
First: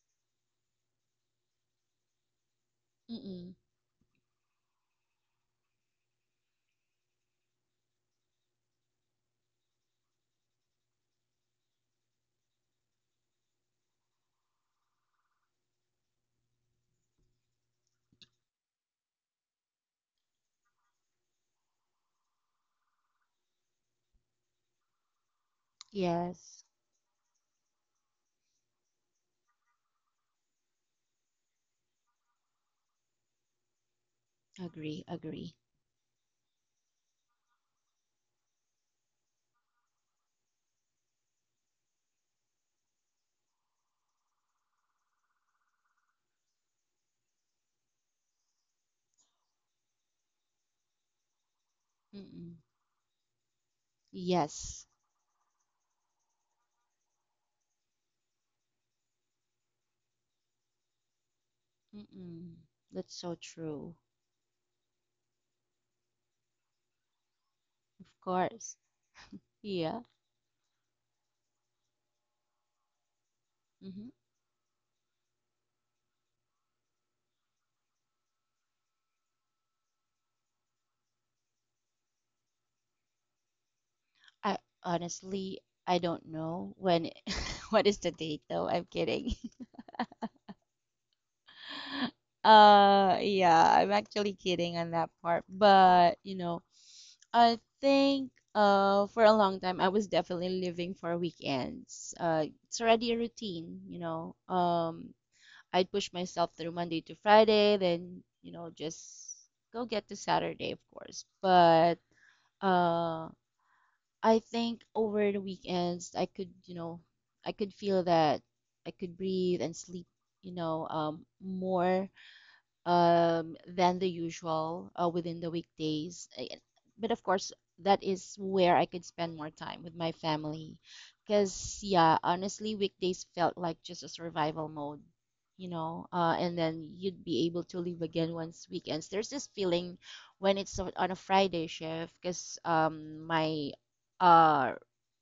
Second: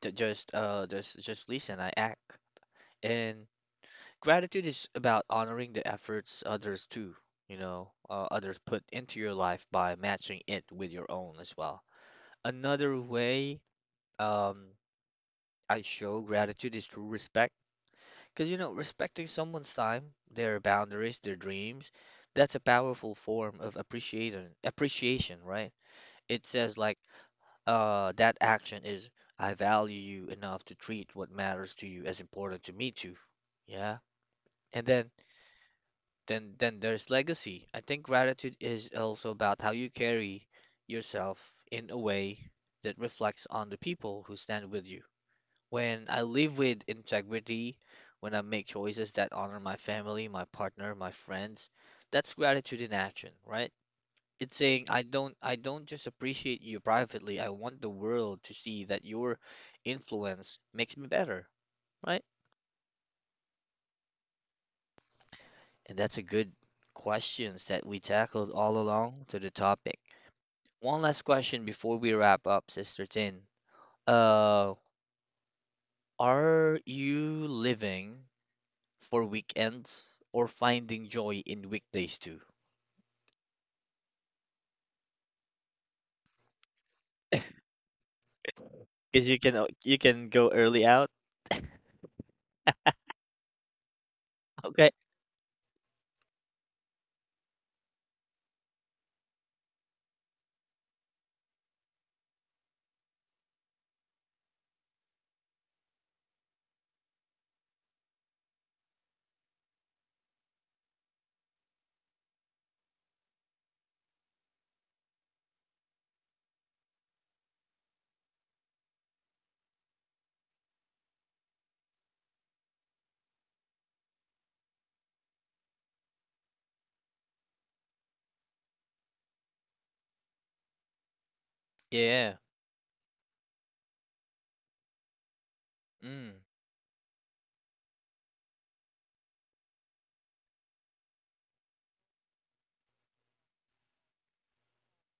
Speaker 1: t- just listen, I act. And
Speaker 2: Mm-mm.
Speaker 1: gratitude is about honoring the efforts others too, you know, others put into your life by matching it with your own as well. Another way um, I show gratitude is through respect, because you know, respecting someone's time, their boundaries, their dreams, that's a powerful form of appreciation. Appreciation, right? It
Speaker 2: Yes.
Speaker 1: says like that action is I value you enough to treat what matters to you as important to me too. Yeah. And
Speaker 2: Agree.
Speaker 1: then
Speaker 2: Agree.
Speaker 1: then there's legacy. I think gratitude is also about how you carry yourself in a way that reflects on the people who stand with you. When I live with integrity, when I make choices that honor my family, my partner, my friends, that's
Speaker 2: Mm-mm.
Speaker 1: gratitude in action, right? It's
Speaker 2: Yes.
Speaker 1: saying I don't just appreciate you privately. I want the world to see that your influence makes me better, right?
Speaker 2: Mm-mm. That's so true.
Speaker 1: And that's a good questions that we
Speaker 2: Of
Speaker 1: tackled
Speaker 2: course.
Speaker 1: all along to the topic.
Speaker 2: Yeah.
Speaker 1: One last question before we wrap up, Sister Tin.
Speaker 2: Mm-hmm.
Speaker 1: Uh, are you living for weekends or finding joy in weekdays too?
Speaker 2: I honestly, I don't know when what is the date, though. I'm
Speaker 1: Because
Speaker 2: kidding.
Speaker 1: you can go early out.
Speaker 2: Yeah, I'm actually kidding on
Speaker 1: Okay.
Speaker 2: that part, but, you know, I think for a long time I was definitely living for weekends. It's already a routine, you know. I'd push myself through Monday to Friday, then, you know, just go get to Saturday, of course. But uh, I think over the weekends I could, you know, I could feel that I could breathe and sleep, you know, more than the usual within the weekdays. But of course, that is where I could spend more time with my family. Because, yeah,
Speaker 1: Yeah.
Speaker 2: honestly, weekdays felt like just a survival mode, you know,
Speaker 1: Mm.
Speaker 2: and then you'd be able to leave again once weekends. There's this feeling when it's on a Friday shift, because my uh,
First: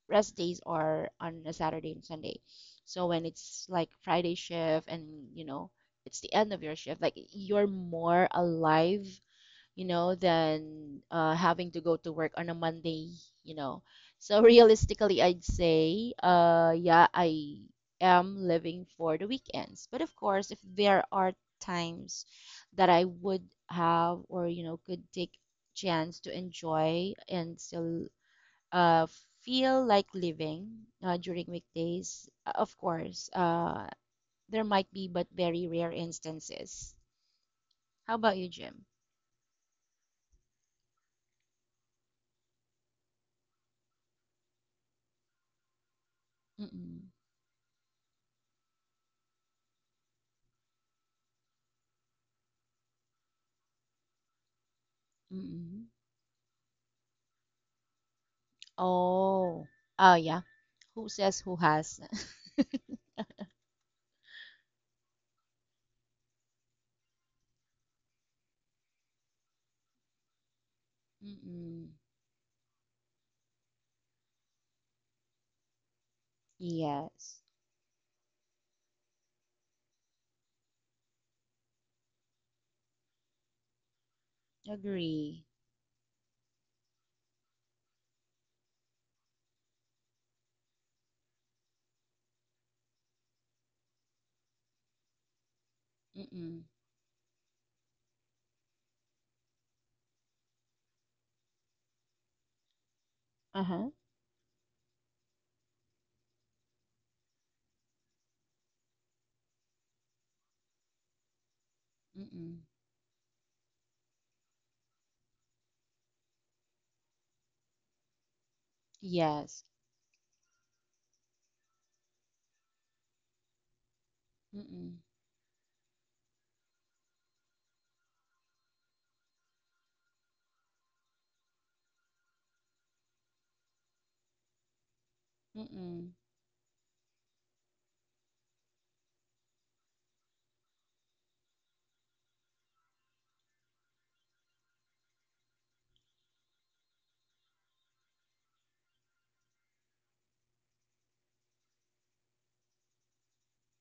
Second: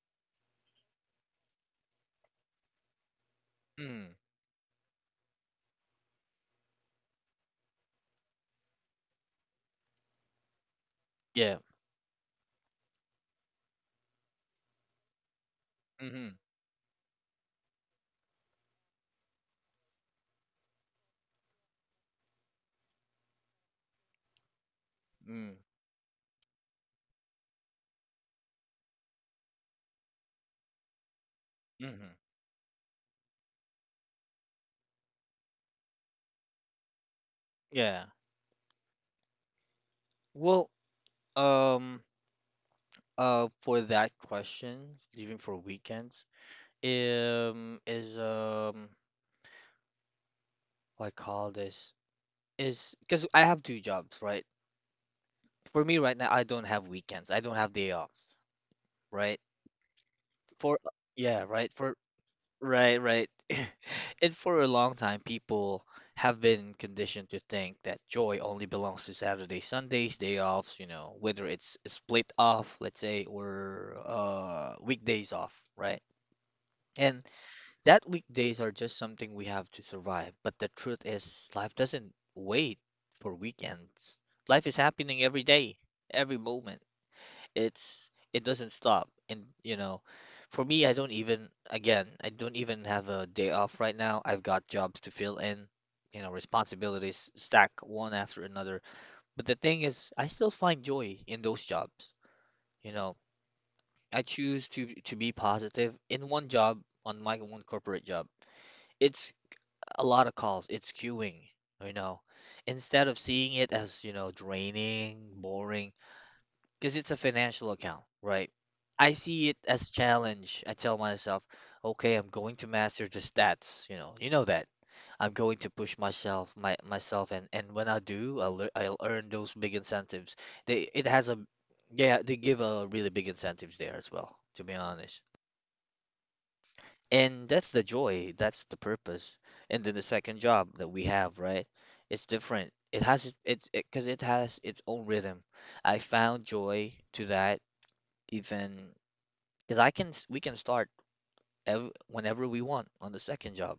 Speaker 2: rest days are on a Saturday and Sunday. So when it's like
Speaker 1: Mm.
Speaker 2: Friday shift and, you know, it's the end of your shift, like you're more alive, you know, than
Speaker 1: Yeah.
Speaker 2: having to go to work on a Monday, you know. So realistically, I'd say,
Speaker 1: Mm-hmm.
Speaker 2: yeah, I am living for the weekends. But of course, if there are times that I would have, or, you know, could take
Speaker 1: Mm.
Speaker 2: chance to enjoy and still uh feel like living during
Speaker 1: Mm-hmm.
Speaker 2: weekdays, of course, there might be, but very rare instances.
Speaker 1: Yeah.
Speaker 2: How about you, Jim?
Speaker 1: Well, um, for that question, leaving for weekends,
Speaker 2: Mm-mm.
Speaker 1: is what I call this is because I have two jobs, right? For
Speaker 2: Mm-mm.
Speaker 1: me right now, I don't have weekends. I don't have day off, right?
Speaker 2: Oh, oh yeah.
Speaker 1: For
Speaker 2: Who says
Speaker 1: yeah,
Speaker 2: who
Speaker 1: right. For
Speaker 2: has?
Speaker 1: right, right. And for a long time, people have been conditioned to think that joy only belongs to Saturday, Sundays, day offs, you know, whether it's a
Speaker 2: Mm-mm.
Speaker 1: split off, let's say, or weekdays off, right? And
Speaker 2: Yes.
Speaker 1: that weekdays are just something we have to survive. But the truth is, life doesn't wait for weekends. Life is happening
Speaker 2: Agree.
Speaker 1: every day, every moment. It's it doesn't stop, and you know, for me I don't even have a day off right now. I've got jobs to fill in, you know,
Speaker 2: Mm-mm.
Speaker 1: responsibilities stack one after another. But the thing is I still find joy in those jobs, you know.
Speaker 2: Uh-huh.
Speaker 1: I choose to be positive in one job. On my one corporate job, it's a lot of calls, it's queuing, you know,
Speaker 2: Mm-mm.
Speaker 1: instead of seeing it as, you know, draining, boring, because it's a financial account, right? I see it
Speaker 2: Yes.
Speaker 1: as challenge. I tell myself, okay, I'm going to master the stats. You know that
Speaker 2: Mm-mm.
Speaker 1: I'm going to push myself, and when I do, I'll earn those big incentives. They it has a yeah, they give a really big incentives there as well, to be honest.
Speaker 2: Mm-mm.
Speaker 1: And that's the joy, that's the purpose. And then the second job that we have, right? It's different. It has it it because it, 'cause it has its own rhythm. I found joy to that even because we can start ev whenever we want on the second job.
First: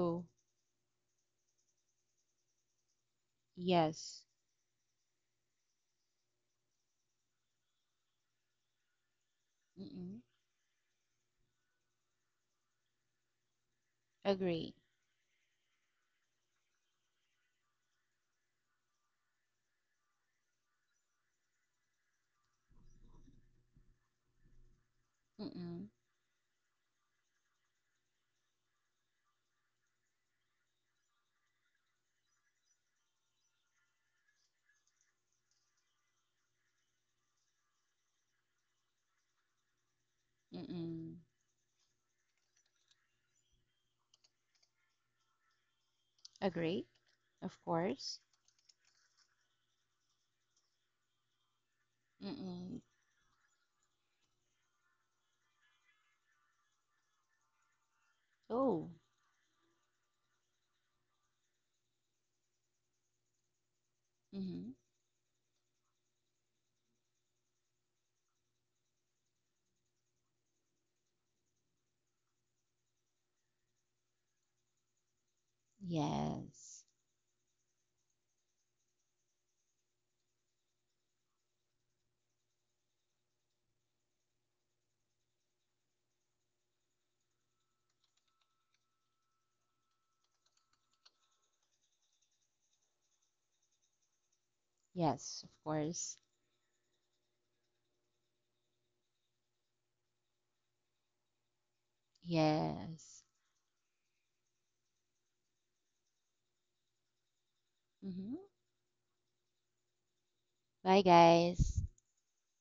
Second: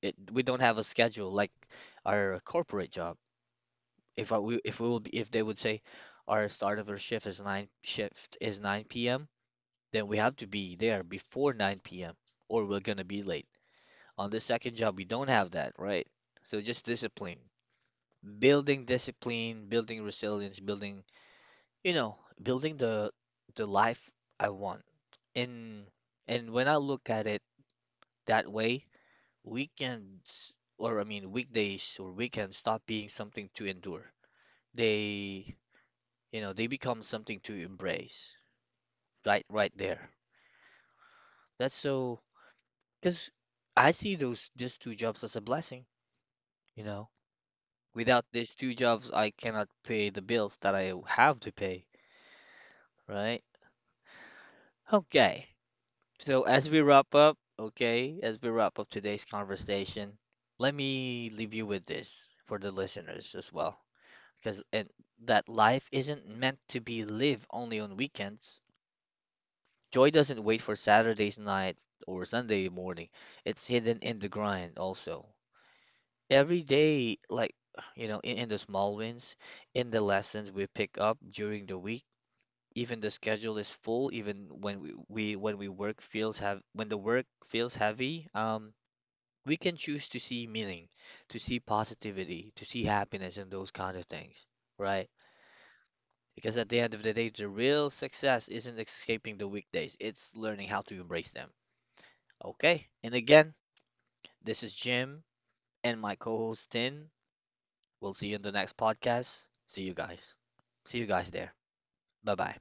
Speaker 1: It, we don't have a schedule like our corporate job.
Speaker 2: Yes.
Speaker 1: If I, we, if we will be, if they would say our start of our shift is 9 p.m., then we
Speaker 2: Mm-mm.
Speaker 1: have to be there before 9 p.m. or we're gonna be late. On the second
Speaker 2: Agree.
Speaker 1: job, we don't have that, right? So just discipline, building resilience, building, you know, building the life I want. And
Speaker 2: Mm-mm.
Speaker 1: and when I look at it that way, weekends or weekdays or weekends stop being something to endure. They, you know, they become something to embrace. Right, right there.
Speaker 2: Mm-mm.
Speaker 1: That's so because I see those these two jobs as a blessing, you
Speaker 2: Agree.
Speaker 1: know.
Speaker 2: Of course.
Speaker 1: Without these two jobs, I cannot pay the bills that I have to pay,
Speaker 2: Mm-mm.
Speaker 1: right? Okay. So as we wrap up, okay, as we wrap up
Speaker 2: Oh.
Speaker 1: today's conversation, let me leave you with this for the listeners as well. Because
Speaker 2: Mm-hmm.
Speaker 1: and that life isn't meant to be lived only on weekends. Joy doesn't wait for Saturday's night or Sunday morning. It's hidden in the grind also. Every
Speaker 2: Yes.
Speaker 1: day, like, you know, in the small wins, in the lessons we pick up during the week, even the schedule is full, even when we when we work feels have when the work feels heavy, we can choose to see meaning, to see positivity, to see happiness and those kind of things, right?
Speaker 2: Yes, of course.
Speaker 1: Because at the end of the day, the real success isn't escaping the weekdays, it's learning how to embrace them. Okay? And
Speaker 2: Yes.
Speaker 1: again, this is Jim and my co host Tin. We'll see you in
Speaker 2: Hmm.
Speaker 1: the next podcast. See you guys. See
Speaker 2: Bye,
Speaker 1: you guys there.
Speaker 2: guys.
Speaker 1: Bye bye.